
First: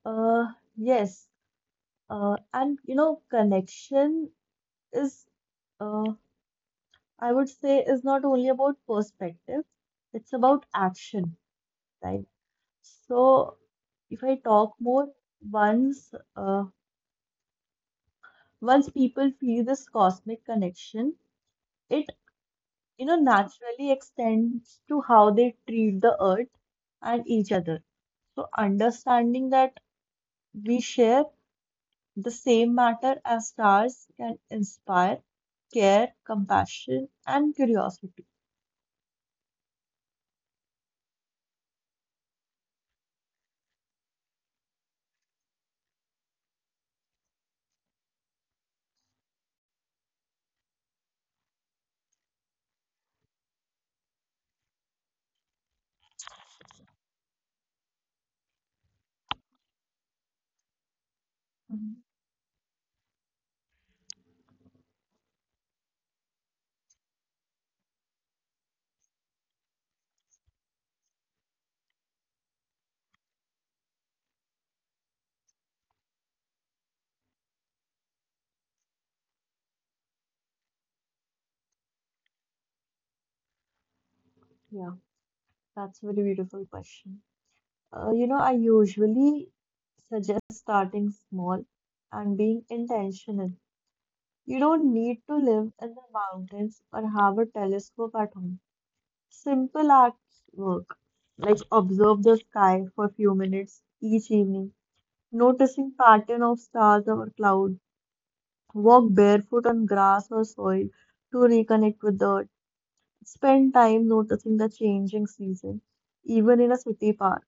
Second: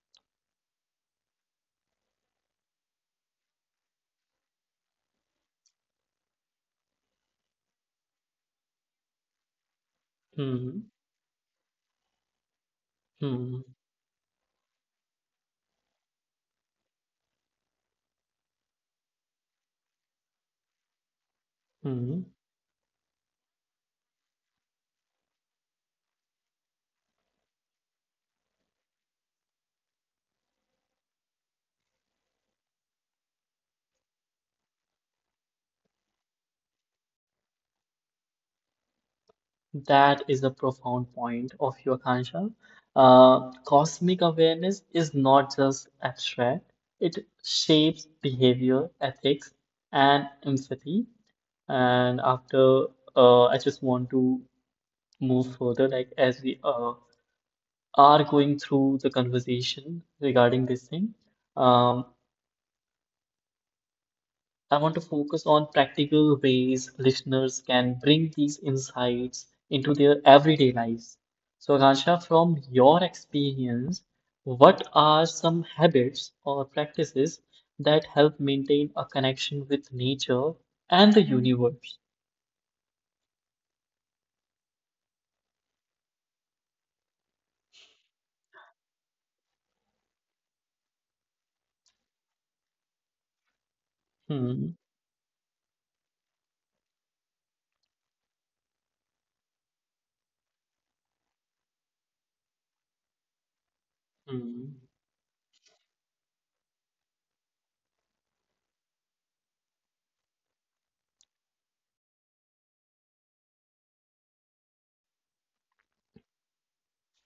Uh, yes. Uh, and you know, connection is, uh, I would say, is not only about perspective, it's about Hmm. action. Right? So Hmm. if I talk more, once uh, once people feel this cosmic connection, it Hmm. you know naturally extends to how they treat the earth and each other. So understanding that we share the same matter as stars can inspire care, compassion, and curiosity. That is a profound point of your Kanshal. Uh, cosmic awareness is not just abstract, it shapes behavior, ethics, and empathy. And after, uh, I just want to move further, like as we uh, are going through the conversation regarding this thing. Mhm. Um, I want to focus on practical ways listeners can bring these insights into their everyday lives. So, Ransha, from your experience, what are some habits or practices that help maintain a connection with nature and the universe? Yeah, that's a very beautiful question. Uh, you know, I usually suggest starting small and being intentional. You don't Hmm. need to live in the mountains or have a telescope at home. Simple acts work, like observe the sky for a few minutes each evening, Hmm. noticing pattern of stars or clouds, walk barefoot on grass or soil to reconnect with the earth, spend time noticing the changing season, even in a city park.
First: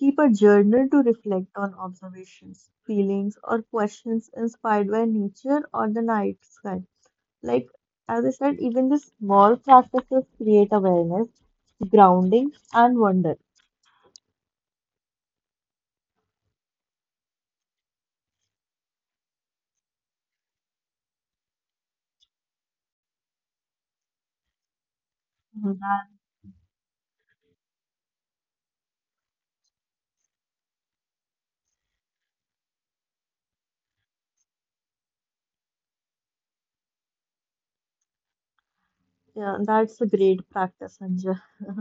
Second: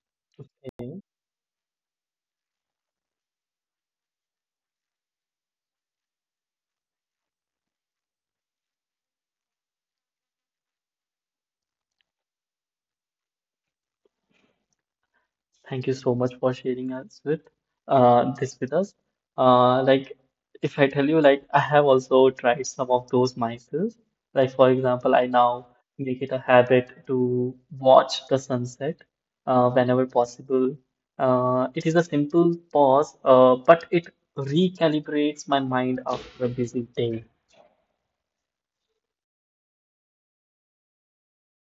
Keep a journal to Okay. reflect on observations, feelings, or questions inspired by nature or the night sky. Like, as I said, even the small practices create awareness, grounding, and wonder. Thank you so much for sharing us with uh, this with us. Uh, like if I tell you, like I have also tried some of those myself. Like for example, I now Mhm. make it a habit to watch the sunset uh, whenever possible. Uh, it is a simple pause, uh, but it recalibrates my mind after a busy day. Yeah, that's a great practice, Sanjay.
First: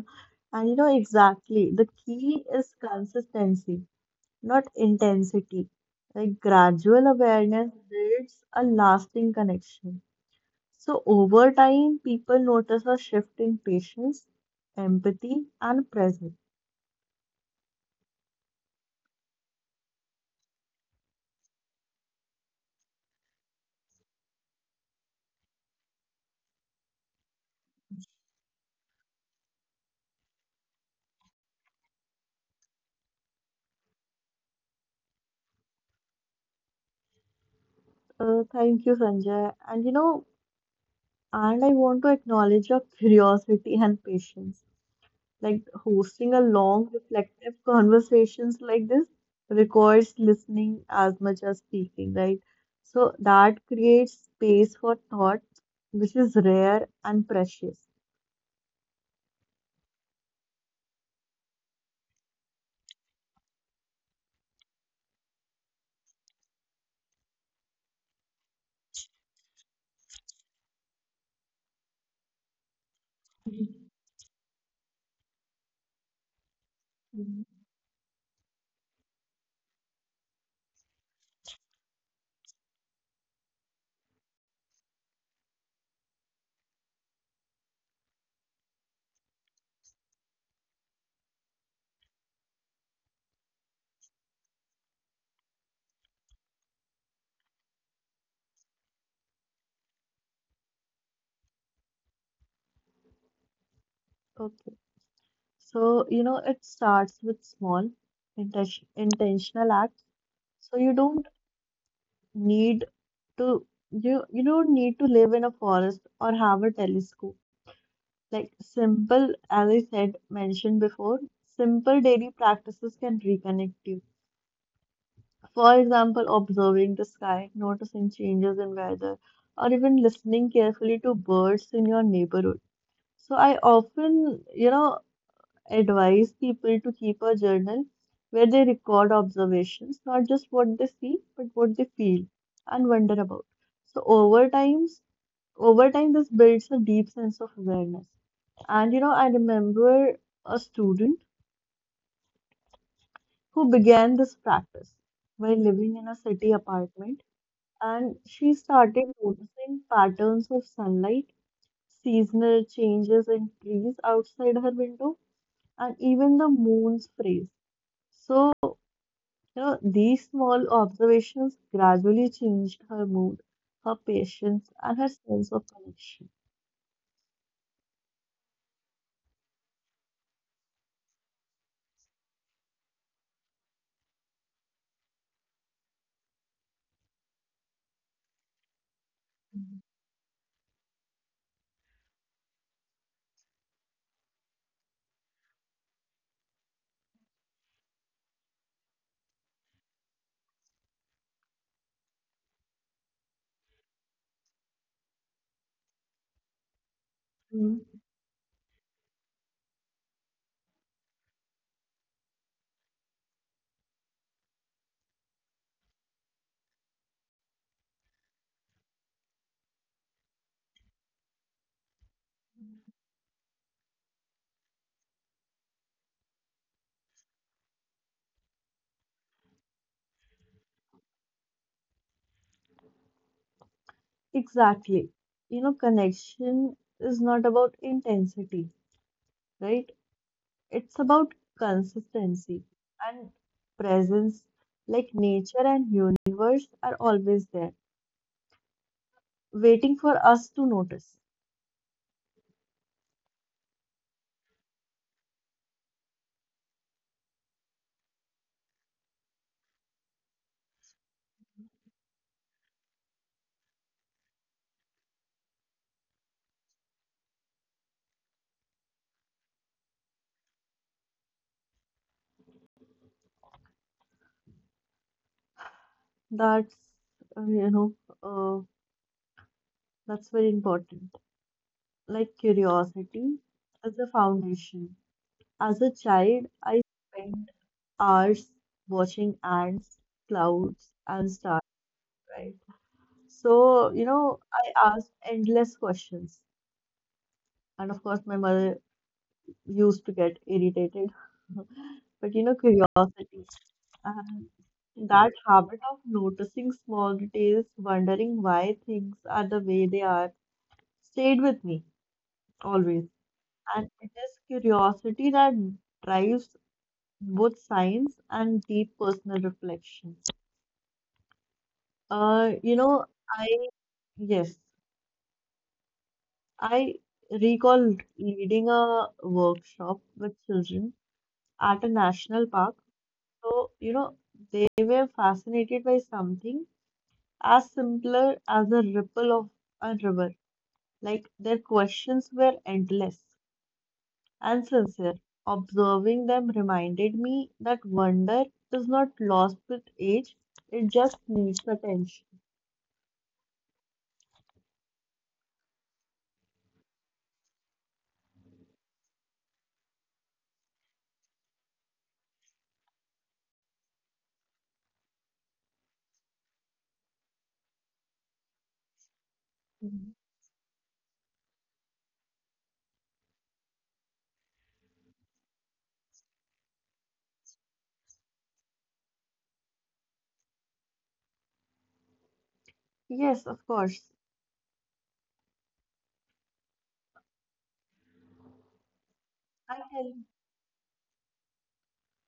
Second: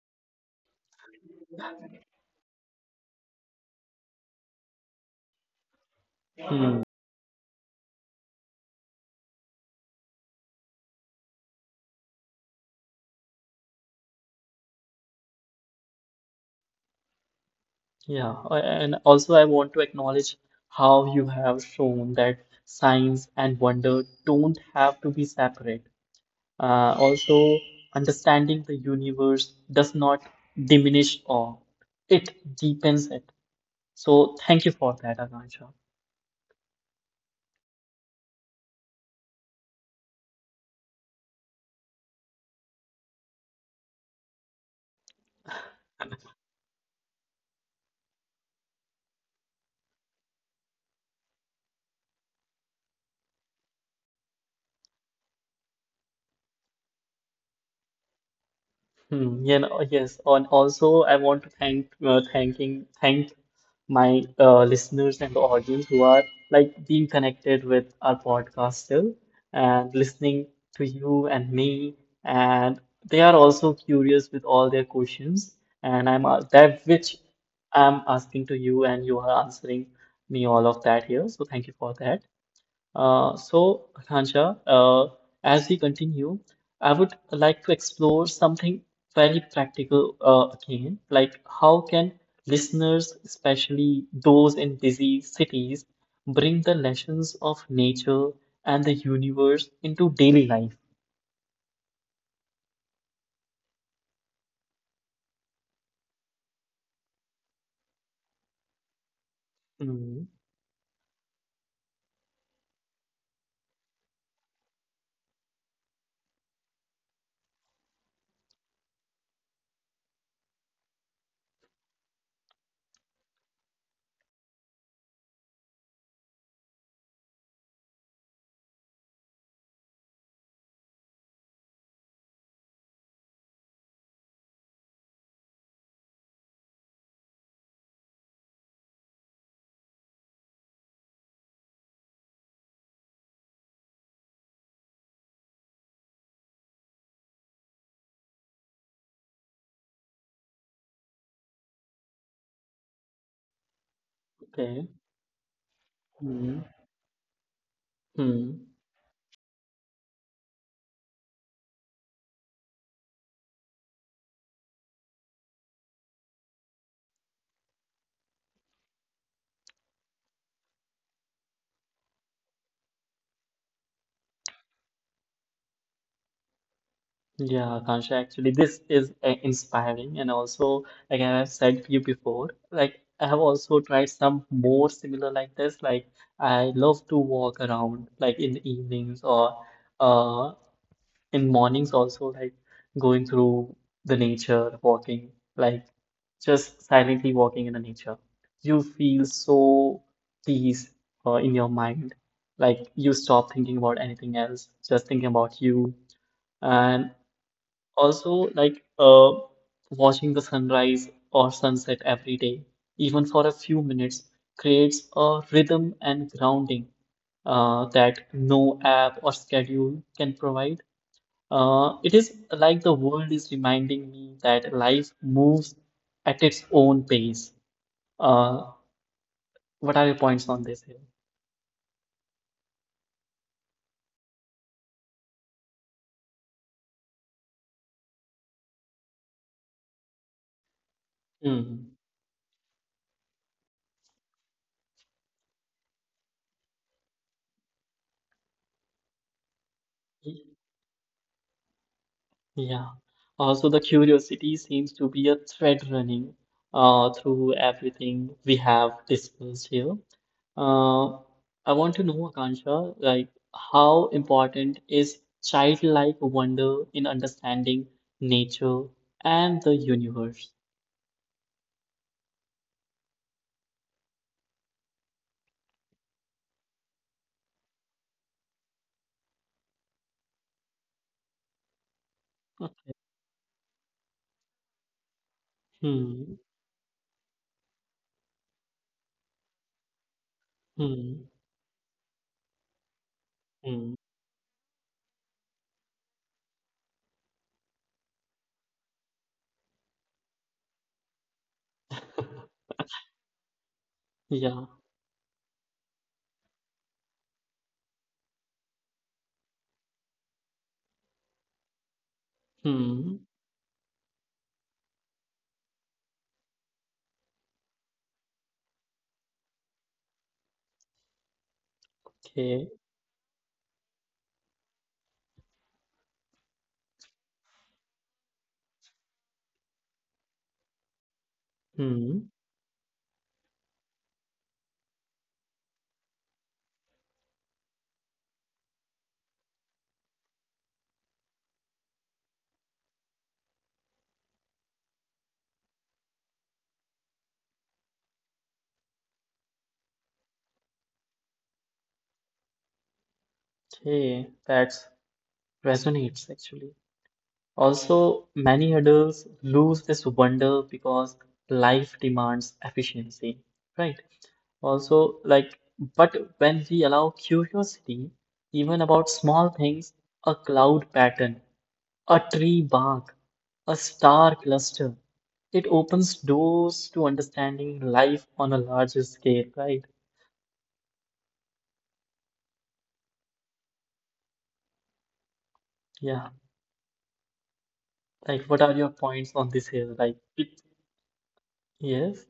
And you know exactly, the key is consistency, not intensity. Like Hmm. gradual awareness builds a lasting connection. So, over time, people notice a shift in patience, empathy, and presence. Yeah, a- and also I want to acknowledge how you have shown that science and wonder don't have to be separate. Uh, also, understanding the universe does not diminish awe, it deepens it. So, thank you for that, Akansha. Uh, thank you, Sanjay. And you know, and I want to acknowledge your curiosity and patience. Like hosting a long, reflective conversations like this requires listening as much as speaking, right? So that creates space for thought, which is rare and precious. Hmm. Yeah. Know, yes, and also I want to thank uh, thanking thank my uh, listeners and the audience who are like being connected with our podcast still and listening to you and me, and they are also Mhm. curious with all their questions, and I'm uh, that which Mhm. I'm asking to you, and you are answering me all of that here. So thank you for that. Uh, so, Ransha, uh, as we continue, I would like to explore something very practical uh, again, like how can listeners, especially those in busy cities, bring the lessons of nature and the universe into daily life? Okay. So, you know, it starts with small intention, intentional acts. Hmm, So you don't need to you you don't need to live in a forest or have a telescope. Like simple, as I said, mentioned before, simple daily practices can reconnect you. For example, observing the sky, noticing changes in weather, or even listening carefully to birds in your neighborhood. So I often, you know, advise people to keep a journal where they record observations, not just what they see, but what they feel and wonder about. So over times, over time, this builds a deep sense of awareness. And you know, I remember a student who began this okay. practice while living in a city Hmm, apartment, and she hmm. started noticing patterns of sunlight, seasonal changes in trees outside her window, and even the moon's phase. So So these small observations gradually changed her mood, her patience, and her sense of connection. Yeah, Akansha, actually, this is uh, inspiring. And also, like I have said to you before, like I have also tried some more similar like this. Like, I love to walk around, like in the evenings or uh, in mornings also, like going through the nature, walking, like just silently walking in the nature. You feel so peace uh, in your mind. Like, you stop thinking about anything else, just thinking about you. And Mm. also, like uh, watching the sunrise or sunset every day, even for a few minutes, creates a rhythm and grounding uh, that no app or schedule can provide. Uh, it is like the world is reminding me that life moves at its own pace. Uh, what are your points on this here? Exactly. You know, connection is not about intensity, right? It's about Hmm. consistency and presence. Like nature and universe are always there, waiting for us to notice. Yeah. Also, the curiosity seems to be a thread running uh, through everything we have discussed here. Uh, I want to know, Akansha, like how important is childlike wonder in understanding nature and the universe? That's, uh, you know, uh, that's very important. Like curiosity is the foundation. As a Hmm. child, I spent hours watching ants, clouds, Hmm. and stars. Right. Hmm. So, you know, I asked endless questions. And of course, my mother used to get irritated. But, you know, curiosity. And Yeah. that habit of noticing small details, wondering why things are the way they are, stayed with me always. Hmm. And it is curiosity that drives both science and deep personal reflection. Uh, Okay. you know, I, yes, I recall leading a workshop with children at a Hmm. national park. So, you know, they were fascinated by something as simpler as a ripple of a river. Like their questions were endless and sincere. Observing them reminded me that wonder is not lost with age, it just needs attention. Okay. That resonates actually. Also, many adults lose this wonder because life demands efficiency, right? Also, like, but when we allow curiosity, even about small things, Mhm. a cloud pattern, a tree bark, a star cluster, it opens doors to understanding life on a larger scale, right? Yes, of course. Yeah. Like, what are your points on this here? I Like, it, yes?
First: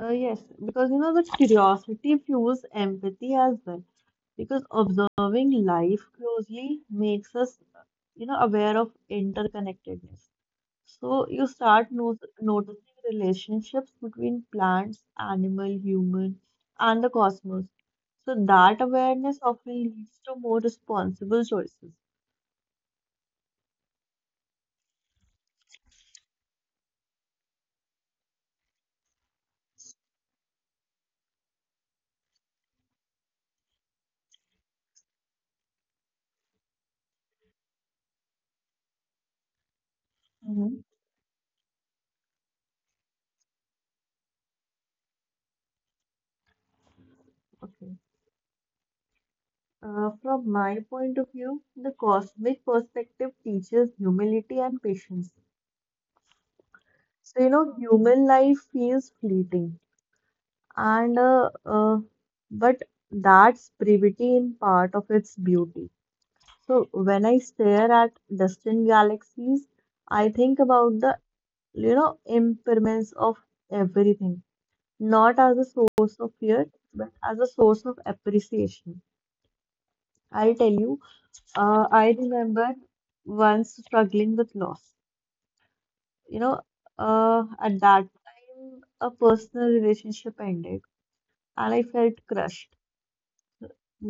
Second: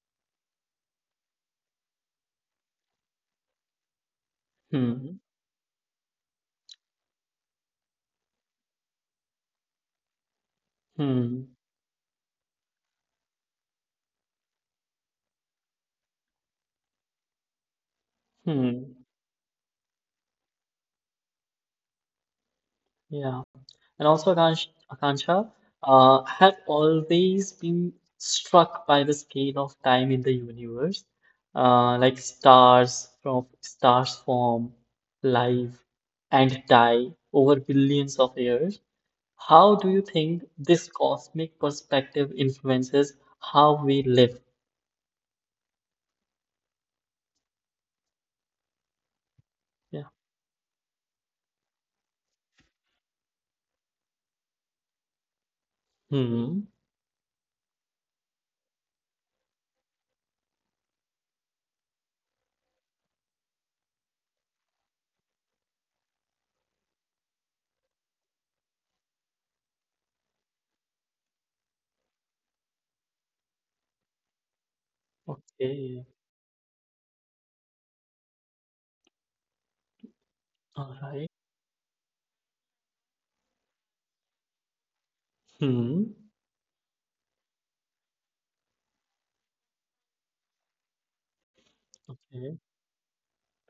Uh, yes, because you know the curiosity fuels empathy as well. Because Hmm. observing life closely makes us, you know, aware of interconnectedness. So you Hmm. start no noticing relationships between plants, animal, human, and the cosmos. So that Hmm. awareness often leads to more responsible choices. Yeah. And also, Akansh, Akansha, uh, I have always been struck by the scale of time in the universe, uh, like stars from stars form, live, and die over billions of years. How do you think Hmm. this cosmic perspective influences how we live? Okay. Uh, Yeah. from my point of view, the cosmic perspective teaches humility and patience. Hmm. So, you know, human life feels fleeting, and uh, uh, but that's brevity in part of its beauty. So, when I stare at distant galaxies, I think about the, you know, impermanence of everything, not as a source of Okay. fear, but as a source of appreciation. I'll tell you, All right. uh, I remember once struggling with loss. You Hmm. know, uh, at that time, a personal relationship ended and I felt crushed. Okay.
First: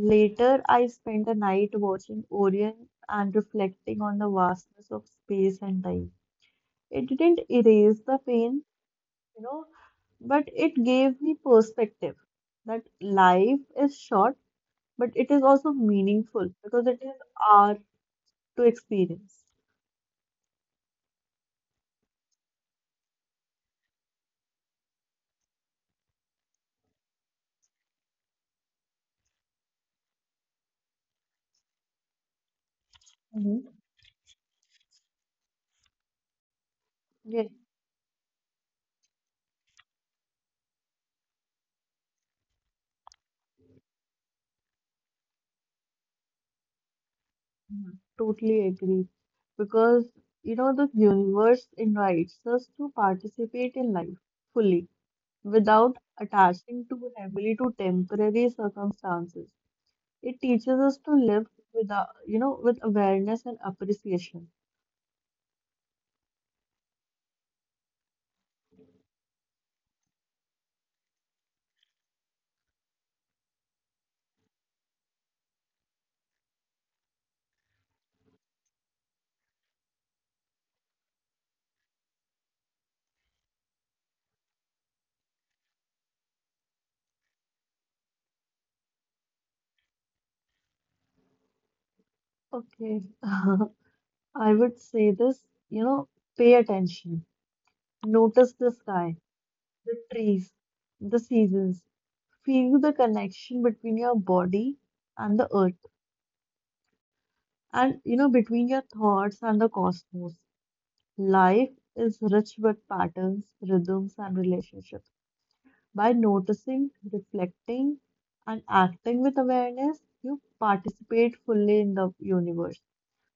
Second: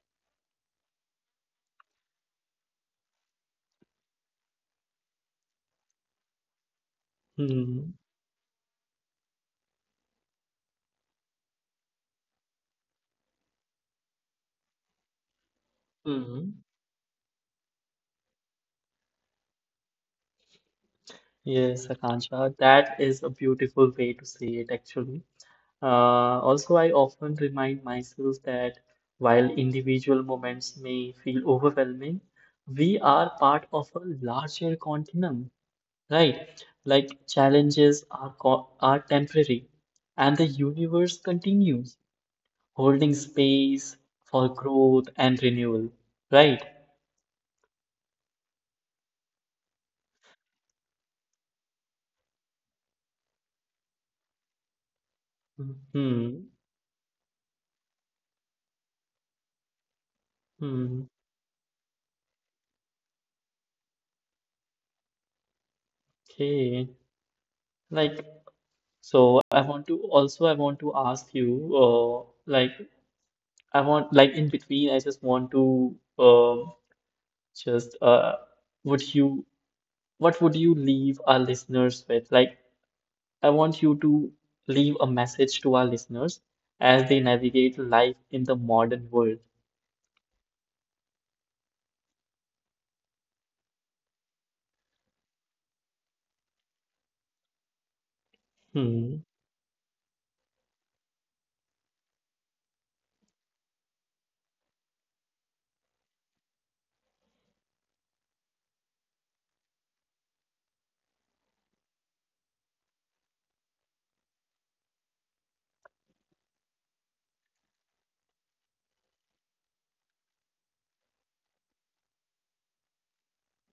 Later, I spent a night watching Orion and reflecting on the vastness of space and time. It didn't Hmm. erase the pain, you know, but it gave me perspective that life is short, but it is also meaningful Hmm. because it is our to experience. Yes, Akansha, that is a beautiful way to say it actually. Uh, also, I often remind myself that while individual moments may feel overwhelming, we are part of a Mhm. larger continuum, right? Like Yeah. challenges are co are temporary, and the universe continues, holding space for growth and renewal, right? Mhm, totally agree. Because, you know, the universe invites us to participate in life fully without Hmm. attaching too heavily to temporary circumstances. It Hmm. teaches us to live with, you know, with awareness and appreciation. Okay. Like So I want to also I want to ask you uh, like I want like in between I just want to um just uh would you what would you leave our listeners with? Like I want you to leave a message to our listeners as they navigate life in the modern world. Okay, I would say this, you know, pay attention, notice Hmm. the sky, the trees, the seasons, feel the connection between your body and the earth, and you know, between your thoughts and the cosmos. Life is rich with patterns, rhythms, and relationships. By noticing, reflecting, and acting with awareness, you participate fully in the universe.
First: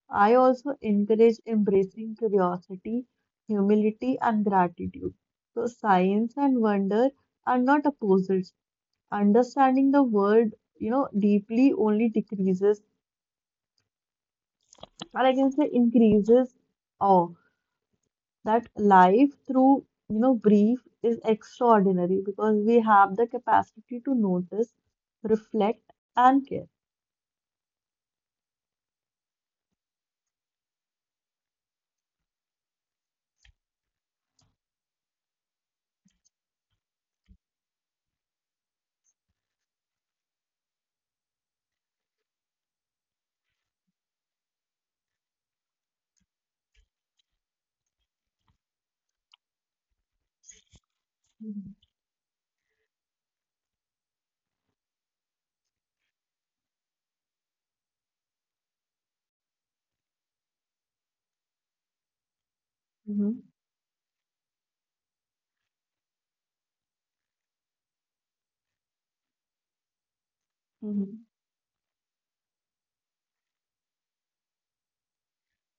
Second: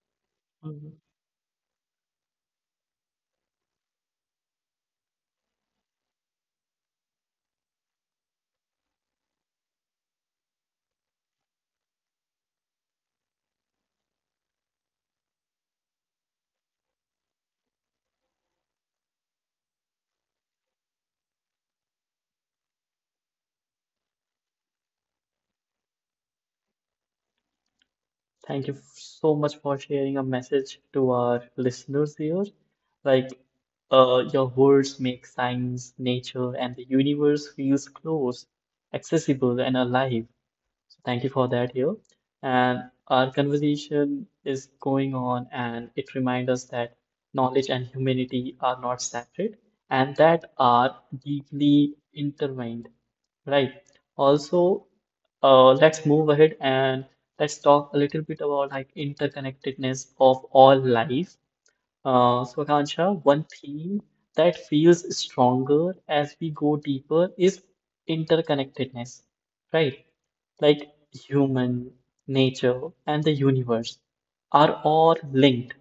I also encourage embracing curiosity, humility, and gratitude. So, science and wonder are not opposites. Understanding the world, you know, deeply only decreases, or I can say increases awe. That life through you know grief is extraordinary because we have the capacity to notice, reflect, and care. Thank you so much for sharing a message to our listeners here. Like, uh, your words make science, nature, and the universe feels close, accessible, and alive. So thank you for that here. And our conversation is going on, and it reminds us that knowledge and humanity are not separate and that are Mm-hmm. deeply intertwined, right? Also, uh, let's move ahead and let's talk a little bit about like interconnectedness of all life. Uh, so, Akansha, one theme that feels stronger as we go deeper is interconnectedness, right? Like Mm-hmm. human, nature, and the universe are all linked.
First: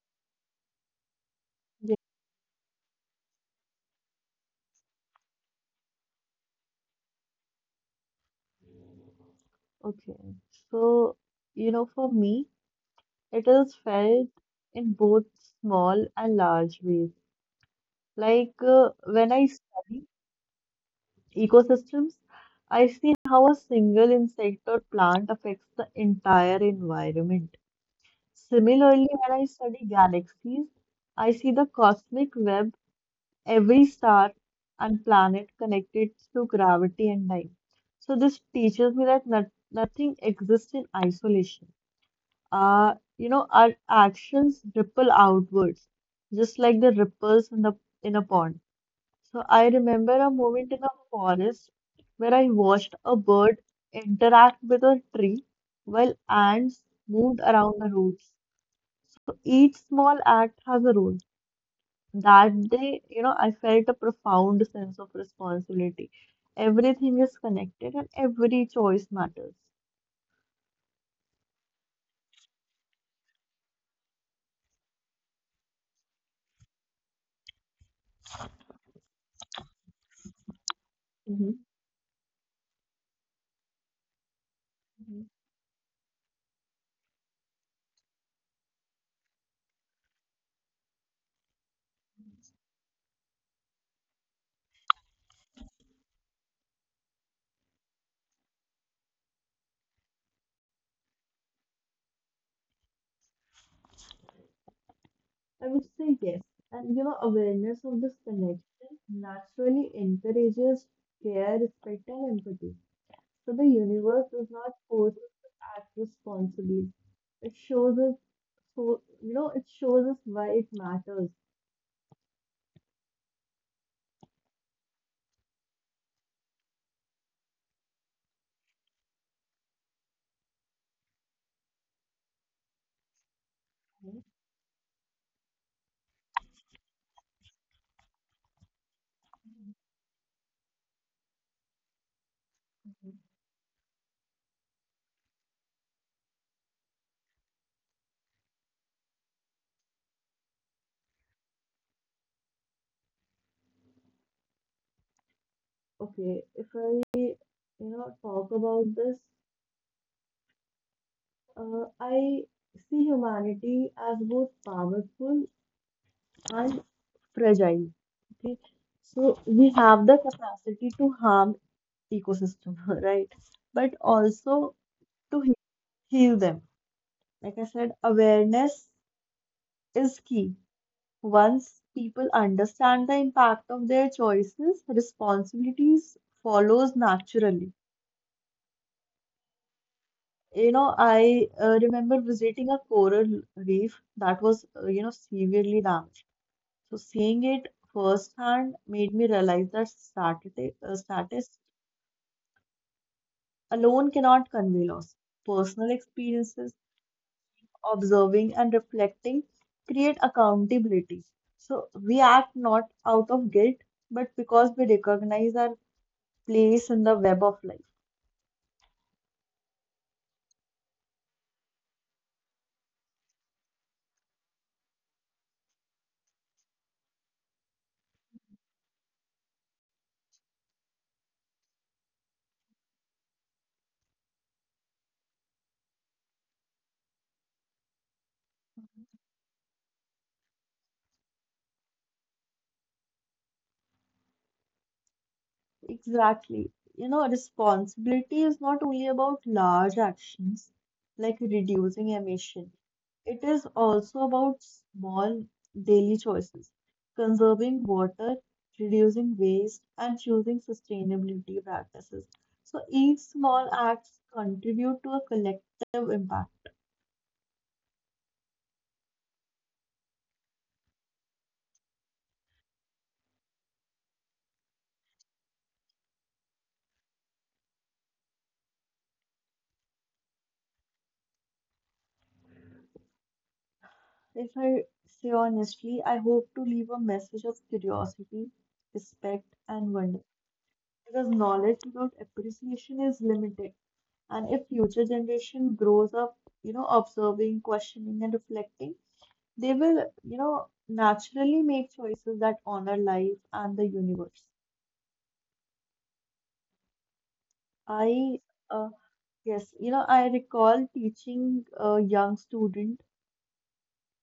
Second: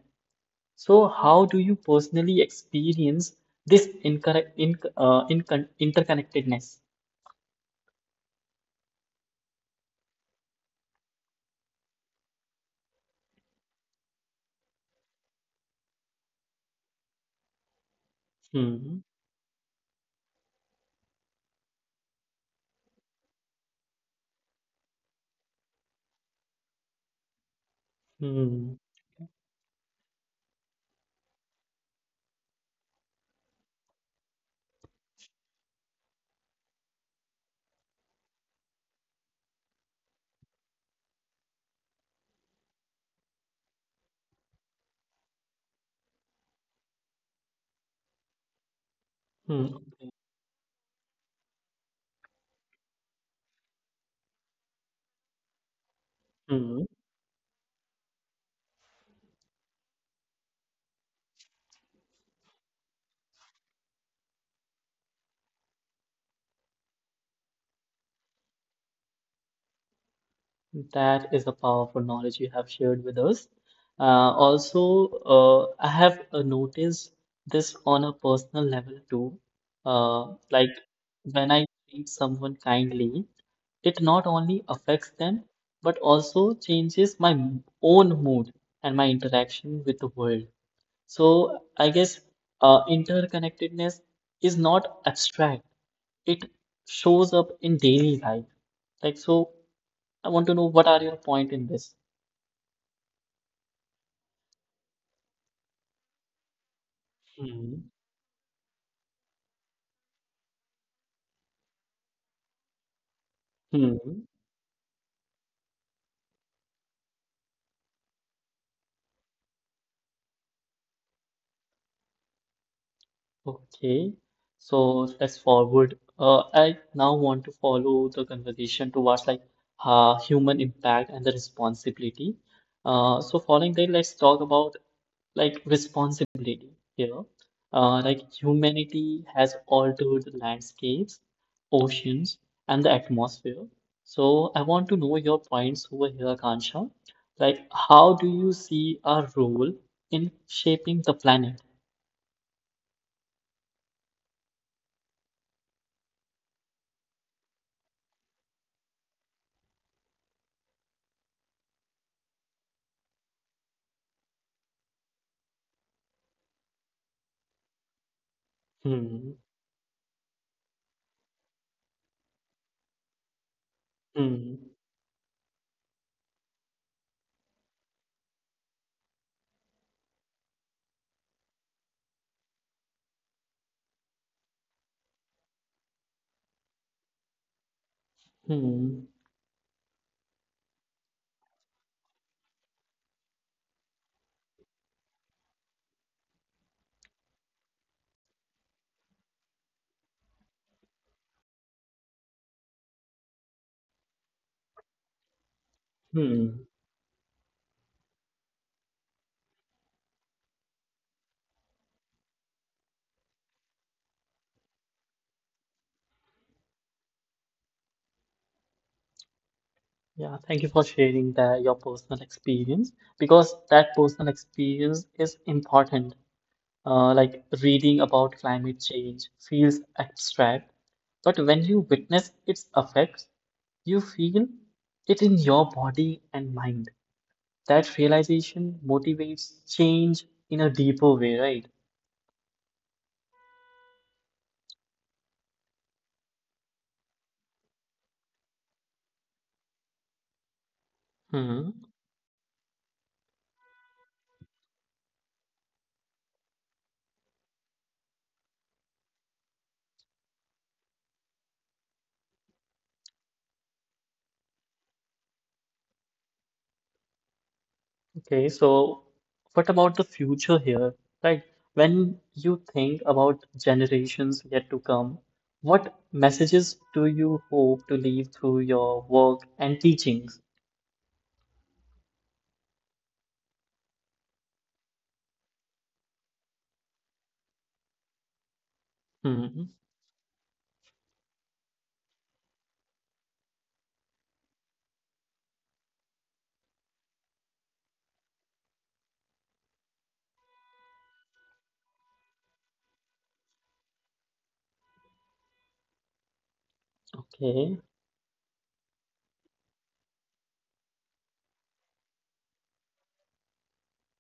So, how do you Yeah. personally experience this incorrect, in, uh, incon interconnectedness? Okay, so you know, for me, it is felt in both small and large ways. Like uh, Hmm, when I study ecosystems, I see how a single insect or plant affects the entire environment. hmm, Similarly, when I study galaxies, I see the cosmic web, every star and planet connected through gravity and time. So this teaches me that not- nothing exists in isolation. Uh, you know, our actions ripple outwards, just like the ripples in the in a pond. So I hmm, remember a moment in a forest where I watched a bird interact with a tree while ants hmm. moved around the roots. So each small act has a role. That day, you know, I felt a profound sense of responsibility. Everything is connected and every choice matters. That is the powerful knowledge you have shared with us. Uh, also, uh, I have uh, noticed this on a personal level too. Uh, like when I treat someone kindly, it not only affects Mhm. them, but also changes my m- own mood and my interaction with the world. So I guess uh, interconnectedness is not abstract. It shows up in daily life. Like so. I want to know what are your point in this? I would say yes. And you know, Hmm. awareness of this connection naturally encourages care, respect, and empathy. So the Hmm. universe does not force us to act responsibly. It shows us, so you know, it shows us why it matters. Okay. So let's forward. Uh, I now want to follow the conversation towards like uh, human impact and the responsibility. Uh, so following that, let's talk about like responsibility here. Uh, like humanity has altered the landscapes, oceans, and the atmosphere. So I want to know your points over here, Kansha. Like, how do you see our role in shaping the planet? Okay, if I, you know, talk about this, uh, I see humanity as both powerful and fragile. Okay, Hmm. so we have the capacity to harm ecosystem, right? But Hmm. also to he- heal them. Like I said, awareness is key. Once people understand the impact of their choices, responsibilities follows naturally. Hmm. You know, I uh, remember visiting a coral reef that was, uh, you know, severely damaged. So seeing it firsthand made me realize that stati- uh, statistics alone cannot convey loss. Personal Hmm. experiences, observing and reflecting create accountability. So we act not out of guilt, but because we recognize our place in the web of life. Yeah, thank you for sharing that your personal experience because that personal experience is important. Uh, like reading about climate change feels abstract, but when you witness its effects, you feel it in your body and mind. That realization motivates change in a deeper way, right? Exactly. You know, responsibility is not only about large actions like Hmm. reducing emission. It is also about small daily choices, conserving water, reducing waste, and choosing sustainability practices. So each small acts contribute to a collective impact. Okay, so what about the future here, right? When you think about generations yet to come, what messages do you hope to leave through your work and teachings? If I say honestly, I hope to leave a message of curiosity, respect, Hmm. and wonder because knowledge without appreciation is limited. And if future generation grows up, you know, observing, questioning, and reflecting, they will, you know, naturally make choices that honor life and the universe. Okay. I, uh, yes, you know, I recall teaching a young student,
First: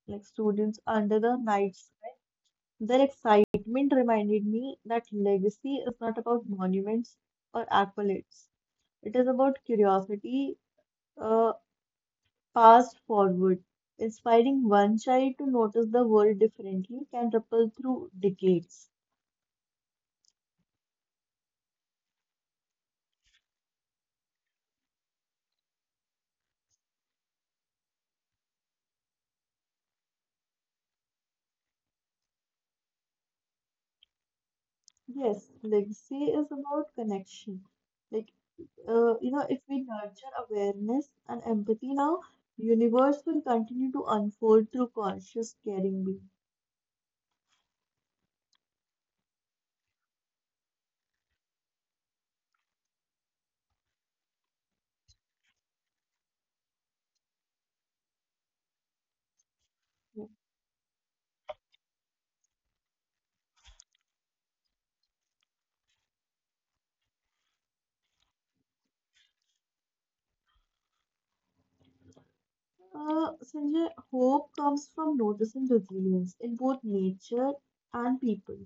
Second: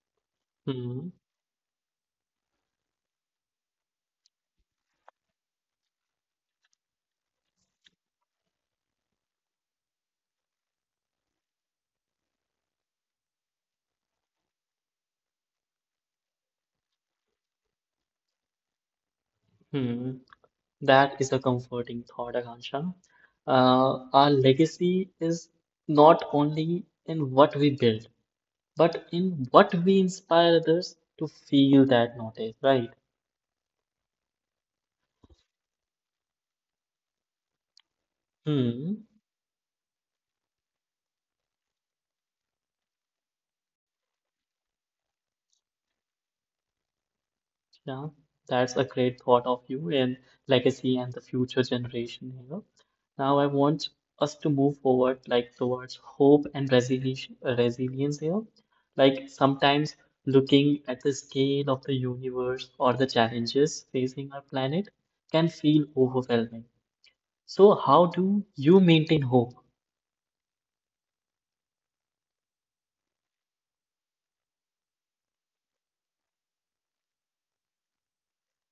like students Hmm. under the night sky. Their excitement reminded me that legacy is not about monuments or accolades. It is about curiosity, uh, fast forward, inspiring one child to notice the world differently can ripple through decades. Hmm, that is a comforting thought, Akansha. Uh, our legacy is not only in what we build, but in what we inspire others to feel that notice, right? Yes, legacy is about connection. Like, uh, Hmm. you know, if we nurture awareness and empathy now, universe will continue to unfold through conscious caring being. Yeah, that's a great thought of you and legacy and the future generation here. Now I want us to move forward like towards hope and resilience resilience here. Like sometimes looking at the scale of the universe or the challenges facing our planet can feel overwhelming. So how do you maintain hope? Uh, Sanjay, hope comes from noticing resilience in both nature and people.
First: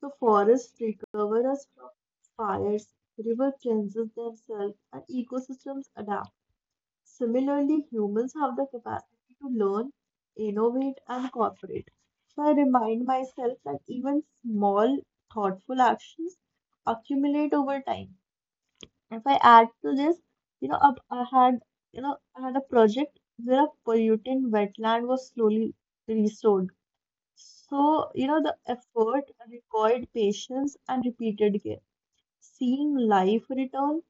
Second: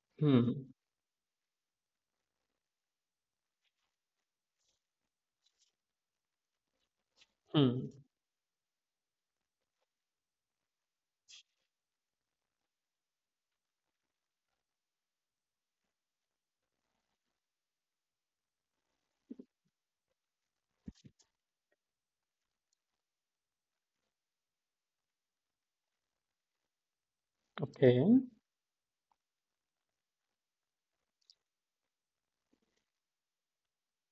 So Hmm. forests recover us from fires, river cleanses themselves, and ecosystems adapt. Similarly, Hmm. humans have the capacity to learn, innovate, and cooperate. So I remind myself that even small, thoughtful actions accumulate over time. If I add to this, you know, up- I had, you know, I had a project where a polluted wetland was slowly restored, Okay. so, you know, the effort required patience and repeated care. Seeing life return,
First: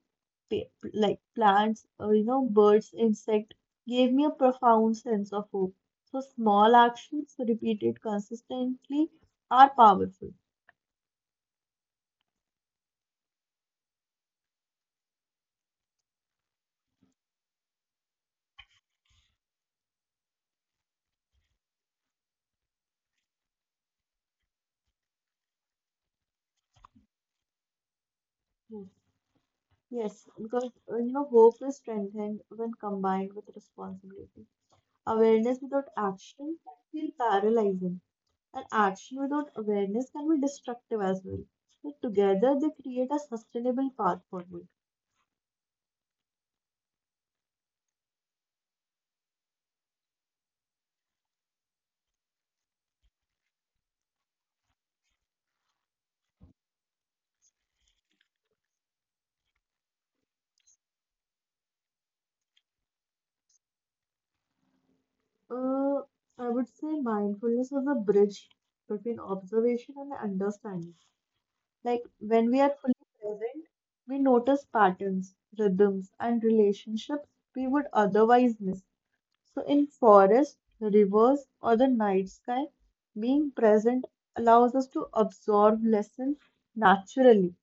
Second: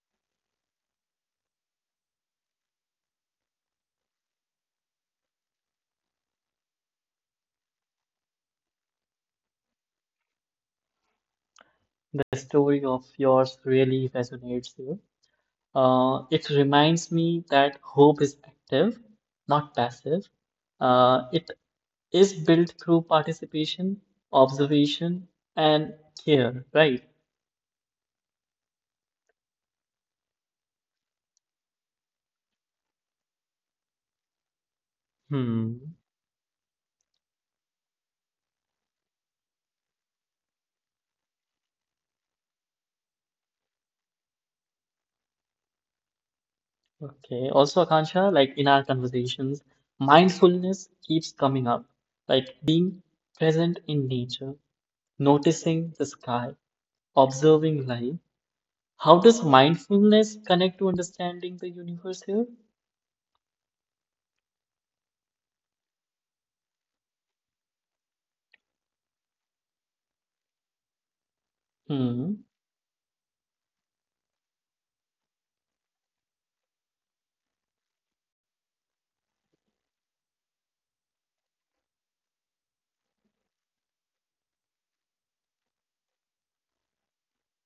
pa- like plants, or, you know, birds, insect, gave me a profound sense of hope. So, small actions repeated consistently are powerful. The story of yours really resonates here. Uh, it reminds me that hope is active, not passive. Uh, it is built through participation, observation, and care, right? Hmm. Yes, because, uh, you know, hope is strengthened when combined with responsibility. Awareness Hmm. without action can feel paralyzing. And action without awareness can be destructive as well. But together, they create a sustainable path forward. Okay. Also, Akansha, like in our conversations, mindfulness keeps coming up, like being present in nature, noticing the sky, observing life. How does mindfulness connect to understanding the universe here? Uh, I would say mindfulness is a bridge between observation and understanding. Like Hmm. when we are fully present, we notice patterns, rhythms, and relationships we would otherwise miss. So, in forests, rivers, or the night sky, being present allows us to absorb lessons naturally.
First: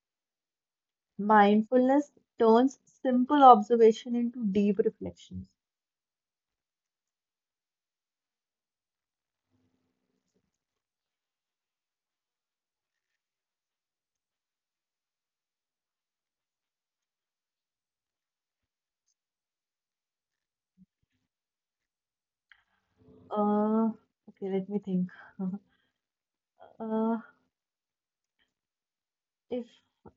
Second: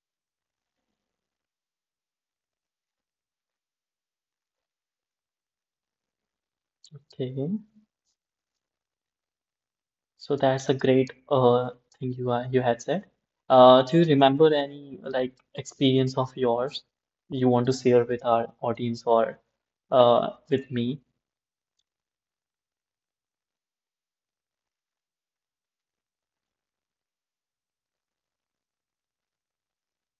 Mindfulness turns simple observation into deep reflections. Okay. So that's a great uh thing you are you had said. Uh, do you remember any like experience of yours you want to share with our audience or uh with me? Uh, okay, let me think. Uh, if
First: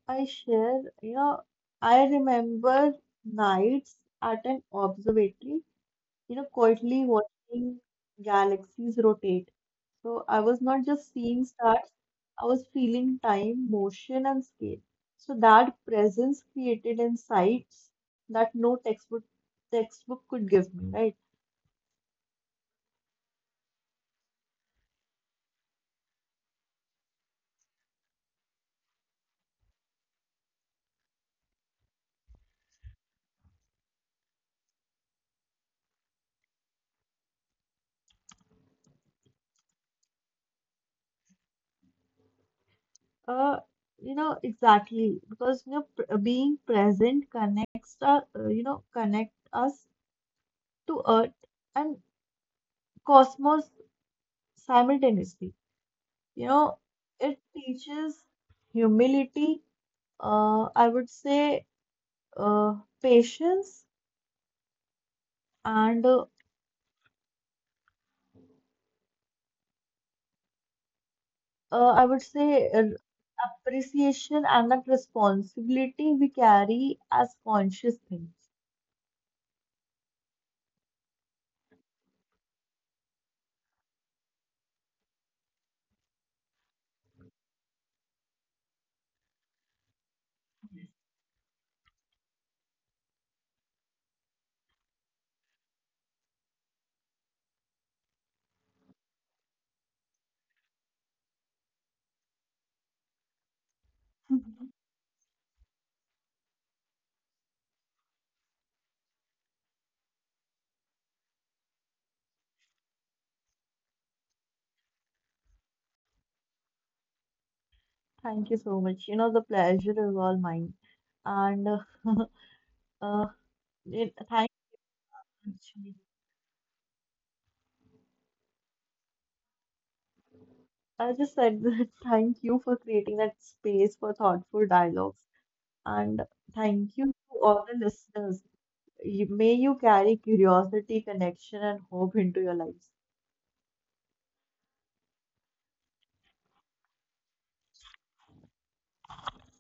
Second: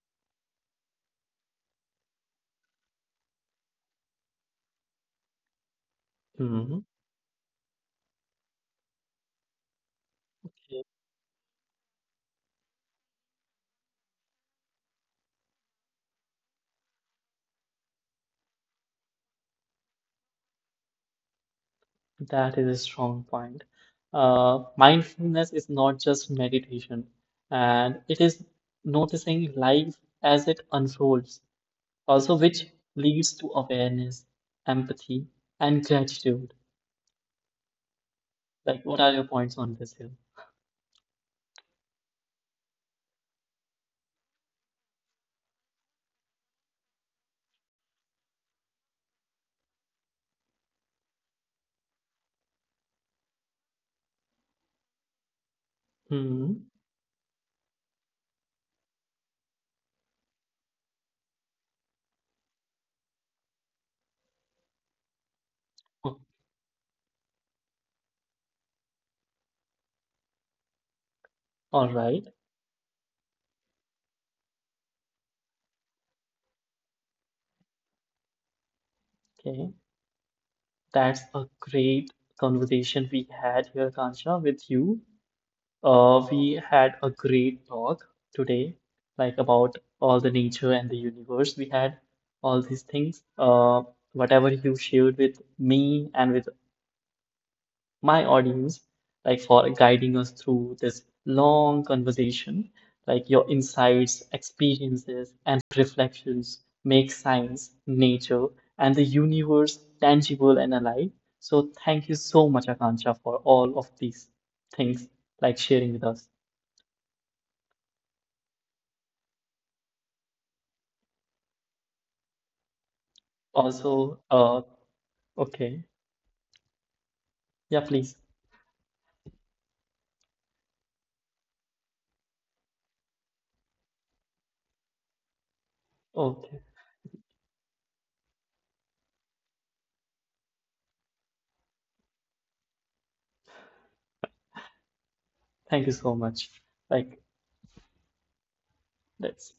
I share, you know, I remember nights at an observatory, you know, Hmm. quietly watching galaxies rotate. So I was not just seeing stars, I was feeling time, motion, and scale. So that presence created insights that no textbook textbook could give me, right? That is a strong point. Uh, mindfulness is not just meditation, and it is noticing life as it unfolds, also which leads to awareness, empathy, and gratitude. Like, what are your points on this here? Uh, you know, exactly. Because, you know, pr uh, being present connects, uh, uh, you know, connect us to Earth and cosmos simultaneously. You Hmm. know, it teaches humility, uh, I would say, uh, patience, and uh, uh, All I would right. say uh, appreciation and that responsibility we carry as conscious things. Okay. That's a great conversation we had here, Kancha, with you. Uh, we had a great talk today, like about all the nature and the universe. We had all these things. Uh, whatever you shared with me and with my audience, like for guiding us through this long conversation. Like your insights, experiences, and reflections make science, nature, and the universe tangible and alive. So thank you so much, Akansha, for all of these things, like sharing with us. Thank you so much. You know, the pleasure is all mine. And uh, Uh, it, Also, thank uh, okay, yeah, please. I just said that thank you for creating that space for thoughtful dialogues, and Okay, thank you to all the listeners. You, may you carry curiosity, connection, and hope into your lives. thank you so much. Like, that's.